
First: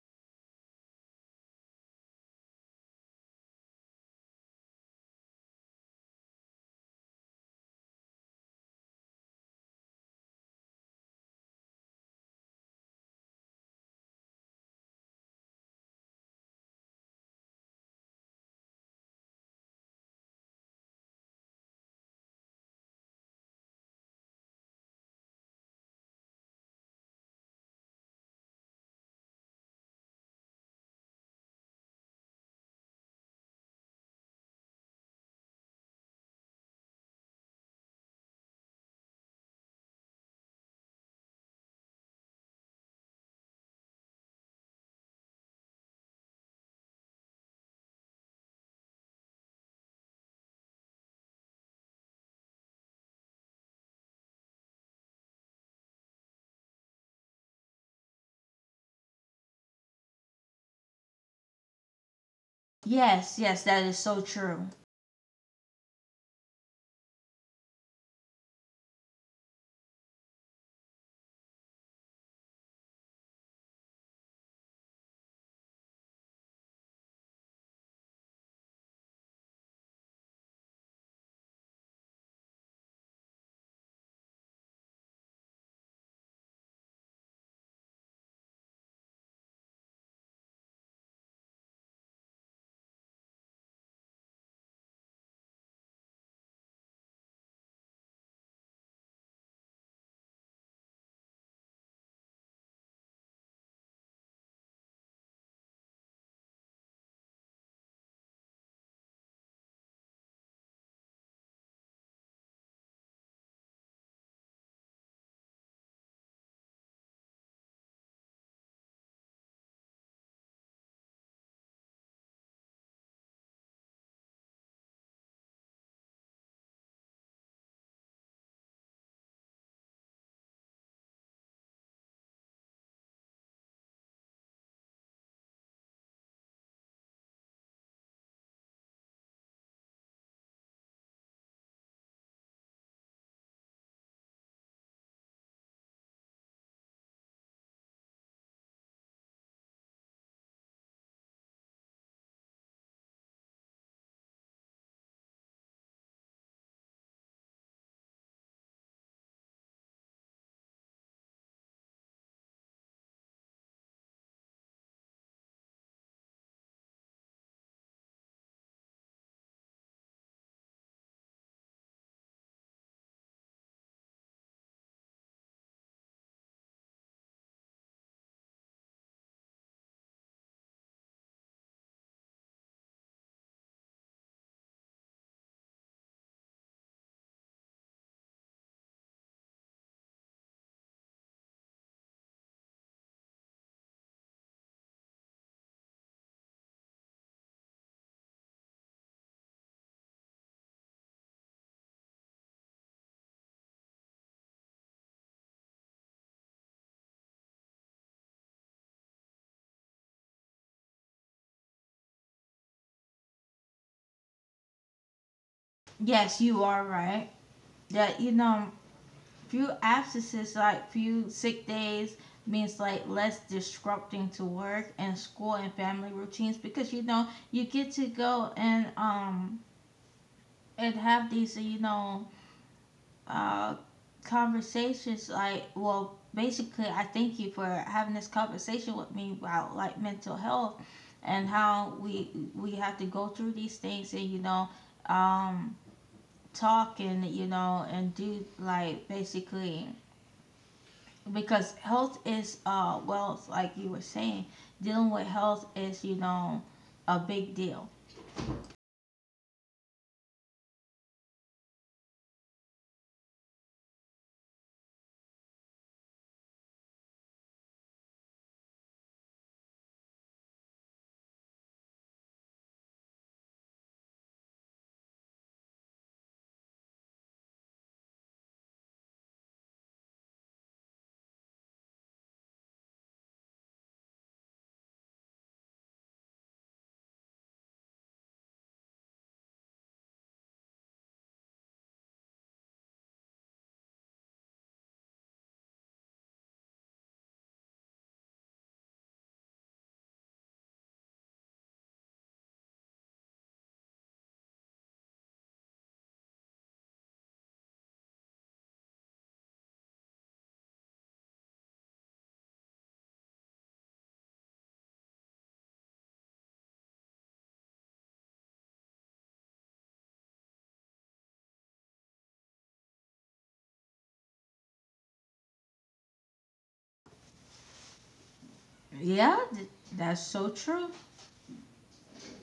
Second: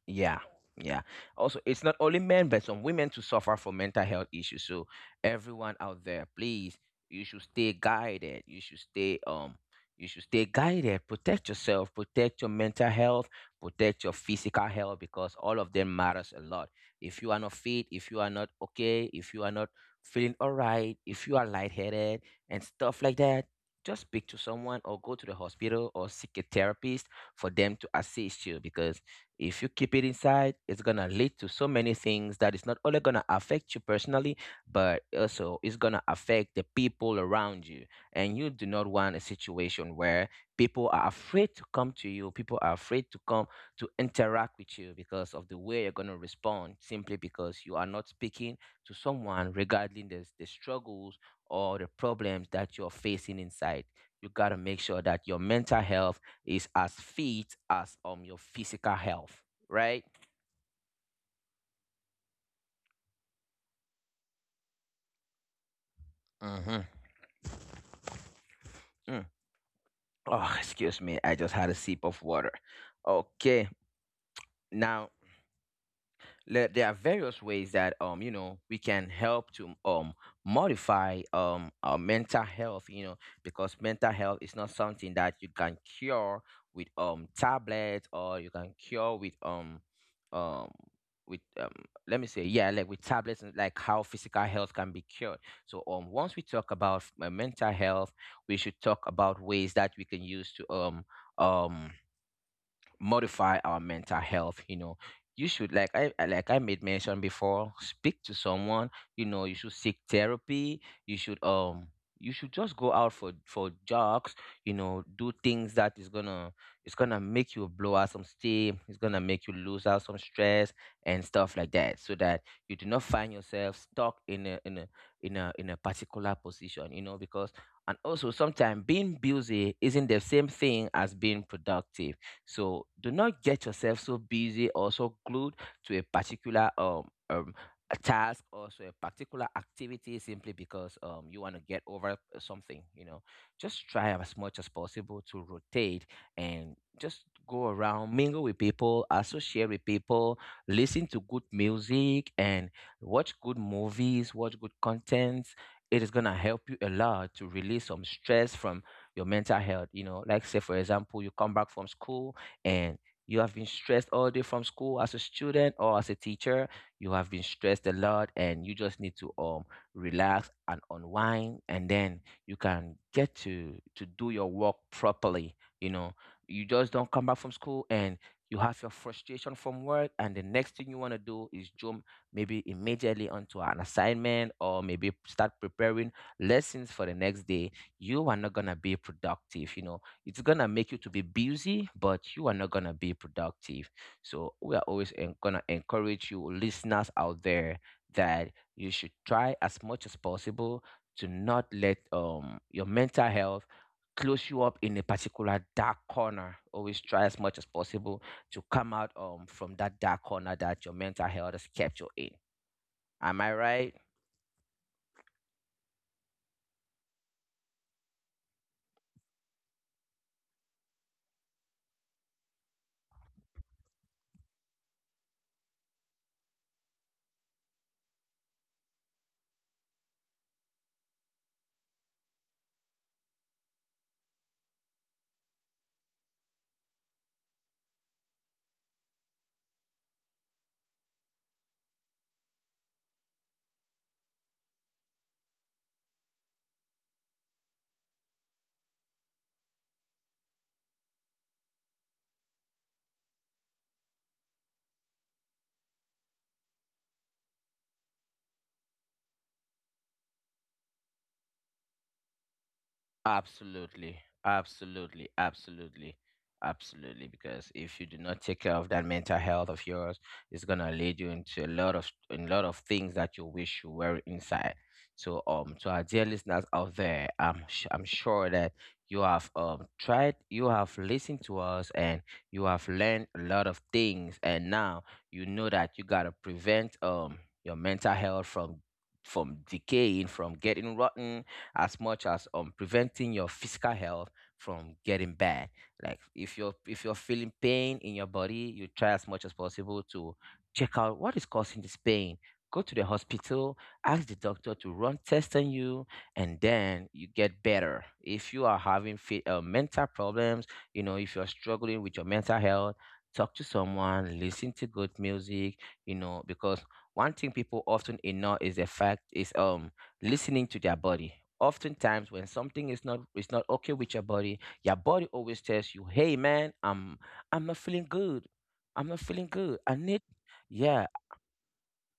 Speaker 2: Yeah, yeah. Also, it's not only men, but some women to suffer from mental health issues. So everyone out there, please, you should stay guided, you should stay, you should stay guided. Protect yourself, protect your mental health, protect your physical health, because all of them matters a lot. If you are not fit, if you are not okay, if you are not feeling all right, if you are lightheaded and stuff like that, just speak to someone, or go to the hospital, or seek a therapist for them to assist you. Because if you keep it inside, it's gonna lead to so many things that is not only gonna affect you personally, but also it's gonna affect the people around you. And you do not want a situation where people are afraid to come to you, people are afraid to come to interact with you because of the way you're gonna respond, simply because you are not speaking to someone regarding the struggles or the problems that you're facing inside. You gotta make sure that your mental health is as fit as your physical health, right?
Speaker 1: Yes, yes, that is so true.
Speaker 2: Mm-hmm. Mm. Oh, excuse me, I just had a sip of water. Okay. Now there are various ways that you know we can help to modify our mental health, you know, because mental health is not something that you can cure with tablets, or you can cure with um with um let me say yeah, like with tablets and like how physical health can be cured. So once we talk about mental health, we should talk about ways that we can use to um modify our mental health, you know. You should, like I made mention before, speak to someone, you know. You should seek therapy. you should um you should just go out for jogs, you know, do things that is gonna, it's gonna make you blow out some steam, it's gonna make you lose out some stress and stuff like that, so that you do not find yourself stuck in a in a in a in a particular position, you know, because. And also sometimes being busy isn't the same thing as being productive, so do not get yourself so busy or so glued to a particular um a task, or so a particular activity, simply because you want to get over something. You know, just try as much as possible to rotate and just go around, mingle with people, associate with people, listen to good music, and watch good movies, watch good contents. It is gonna help you a lot to release some stress from your mental health. You know, like say for example, you come back from school and you have been stressed all day from school. As a student or as a teacher, you have been stressed a lot and you just need to relax and unwind, and then you can get to do your work properly, you know. You just don't come back from school and you have your frustration from work and the next thing you want to do is jump maybe immediately onto an assignment, or maybe start preparing lessons for the next day. You are not going to be productive, you know. It's gonna make you to be busy, but you are not gonna be productive. So we are always gonna encourage you listeners out there that you should try as much as possible to not let your mental health close you up in a particular dark corner. Always try as much as possible to come out from that dark corner that your mental health has kept you in. Am I right?
Speaker 1: Yes, you are right. That, you know, few absences, like few sick days, means like less disrupting to work and school and family routines, because you know you get to go and, and have these, you know, uh conversations like, well, basically I thank you for having this conversation with me about like mental health, and how we have to go through these things, and you know, um talk, and you know, and do, like, basically because health is, wealth, like you were saying. Dealing with health is, you know, a big deal.
Speaker 2: Absolutely, absolutely, absolutely, absolutely. Because if you do not take care of that mental health of yours, it's gonna lead you into a lot of things that you wish you were inside. So, to our dear listeners out there, I'm sure that you have tried, you have listened to us, and you have learned a lot of things, and now you know that you gotta prevent your mental health from from decaying, from getting rotten, as much as preventing your physical health from getting bad. Like if you're feeling pain in your body, you try as much as possible to check out what is causing this pain. Go to the hospital, ask the doctor to run tests on you, and then you get better. If you are having mental problems, you know, if you're struggling with your mental health, talk to someone, listen to good music, you know, because one thing people often ignore is the fact is listening to their body. Oftentimes, when something is not okay with your body always tells you, "Hey, man, I'm not feeling good. I'm
Speaker 1: yeah
Speaker 2: not
Speaker 1: th-
Speaker 2: feeling good. I
Speaker 1: that's
Speaker 2: need,
Speaker 1: so true.
Speaker 2: yeah,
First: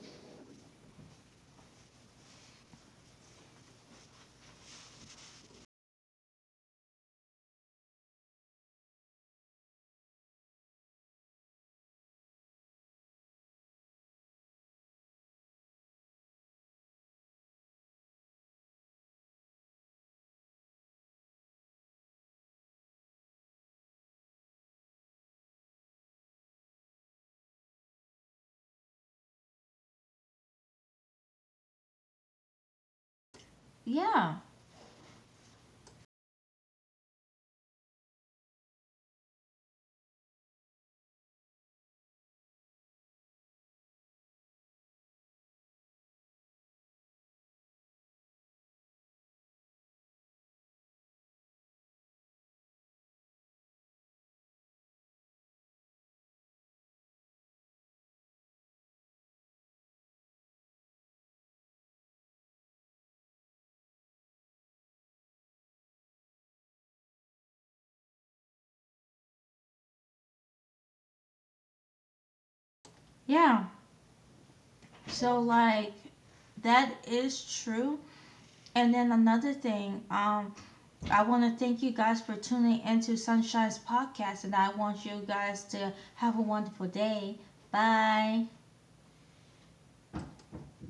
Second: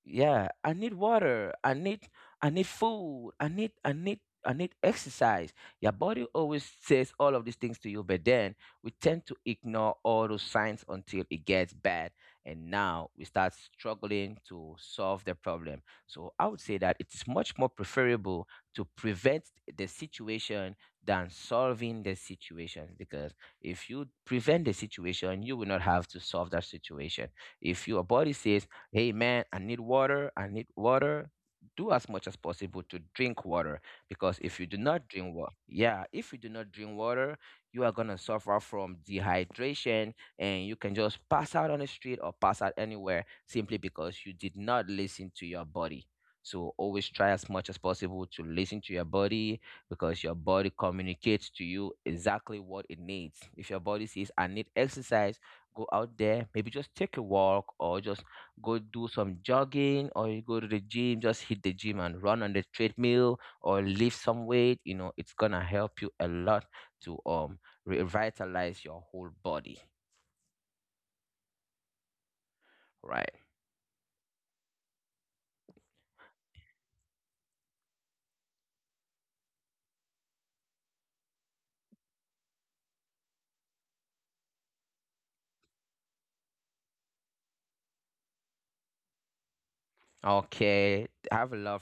Speaker 2: yeah, I need water, I need food, I need exercise." Your body always says all of these things to you, but then we tend to ignore all those signs until it gets bad, and now we start struggling to solve the problem. So I would say that it's much more preferable to prevent the situation than solving the situation, because if you prevent the situation, you will not have to solve that situation. If your body says, "Hey, man, I need water, I need water," do as much as possible to drink water.
Speaker 1: Yeah.
Speaker 2: Because if you do not drink water, yeah, if you do not drink water, you are going to suffer from dehydration, and you can just pass out on the street or pass out anywhere simply because you did not listen to your body. So always try as much as possible to listen to your body, because your body communicates to you exactly what it needs. If your body says, "I need exercise," go out there, maybe just take a walk, or just go do some jogging, or you go to the gym, just hit the gym and run on the treadmill or lift some weight. You know, it's gonna help you a lot to revitalize your whole body, right?
Speaker 1: yeah so like, that is true. And then another thing, I want to thank you guys for tuning into Sunshine's podcast, and I want you guys to have a wonderful day. Bye.
Speaker 2: Okay, have a lovely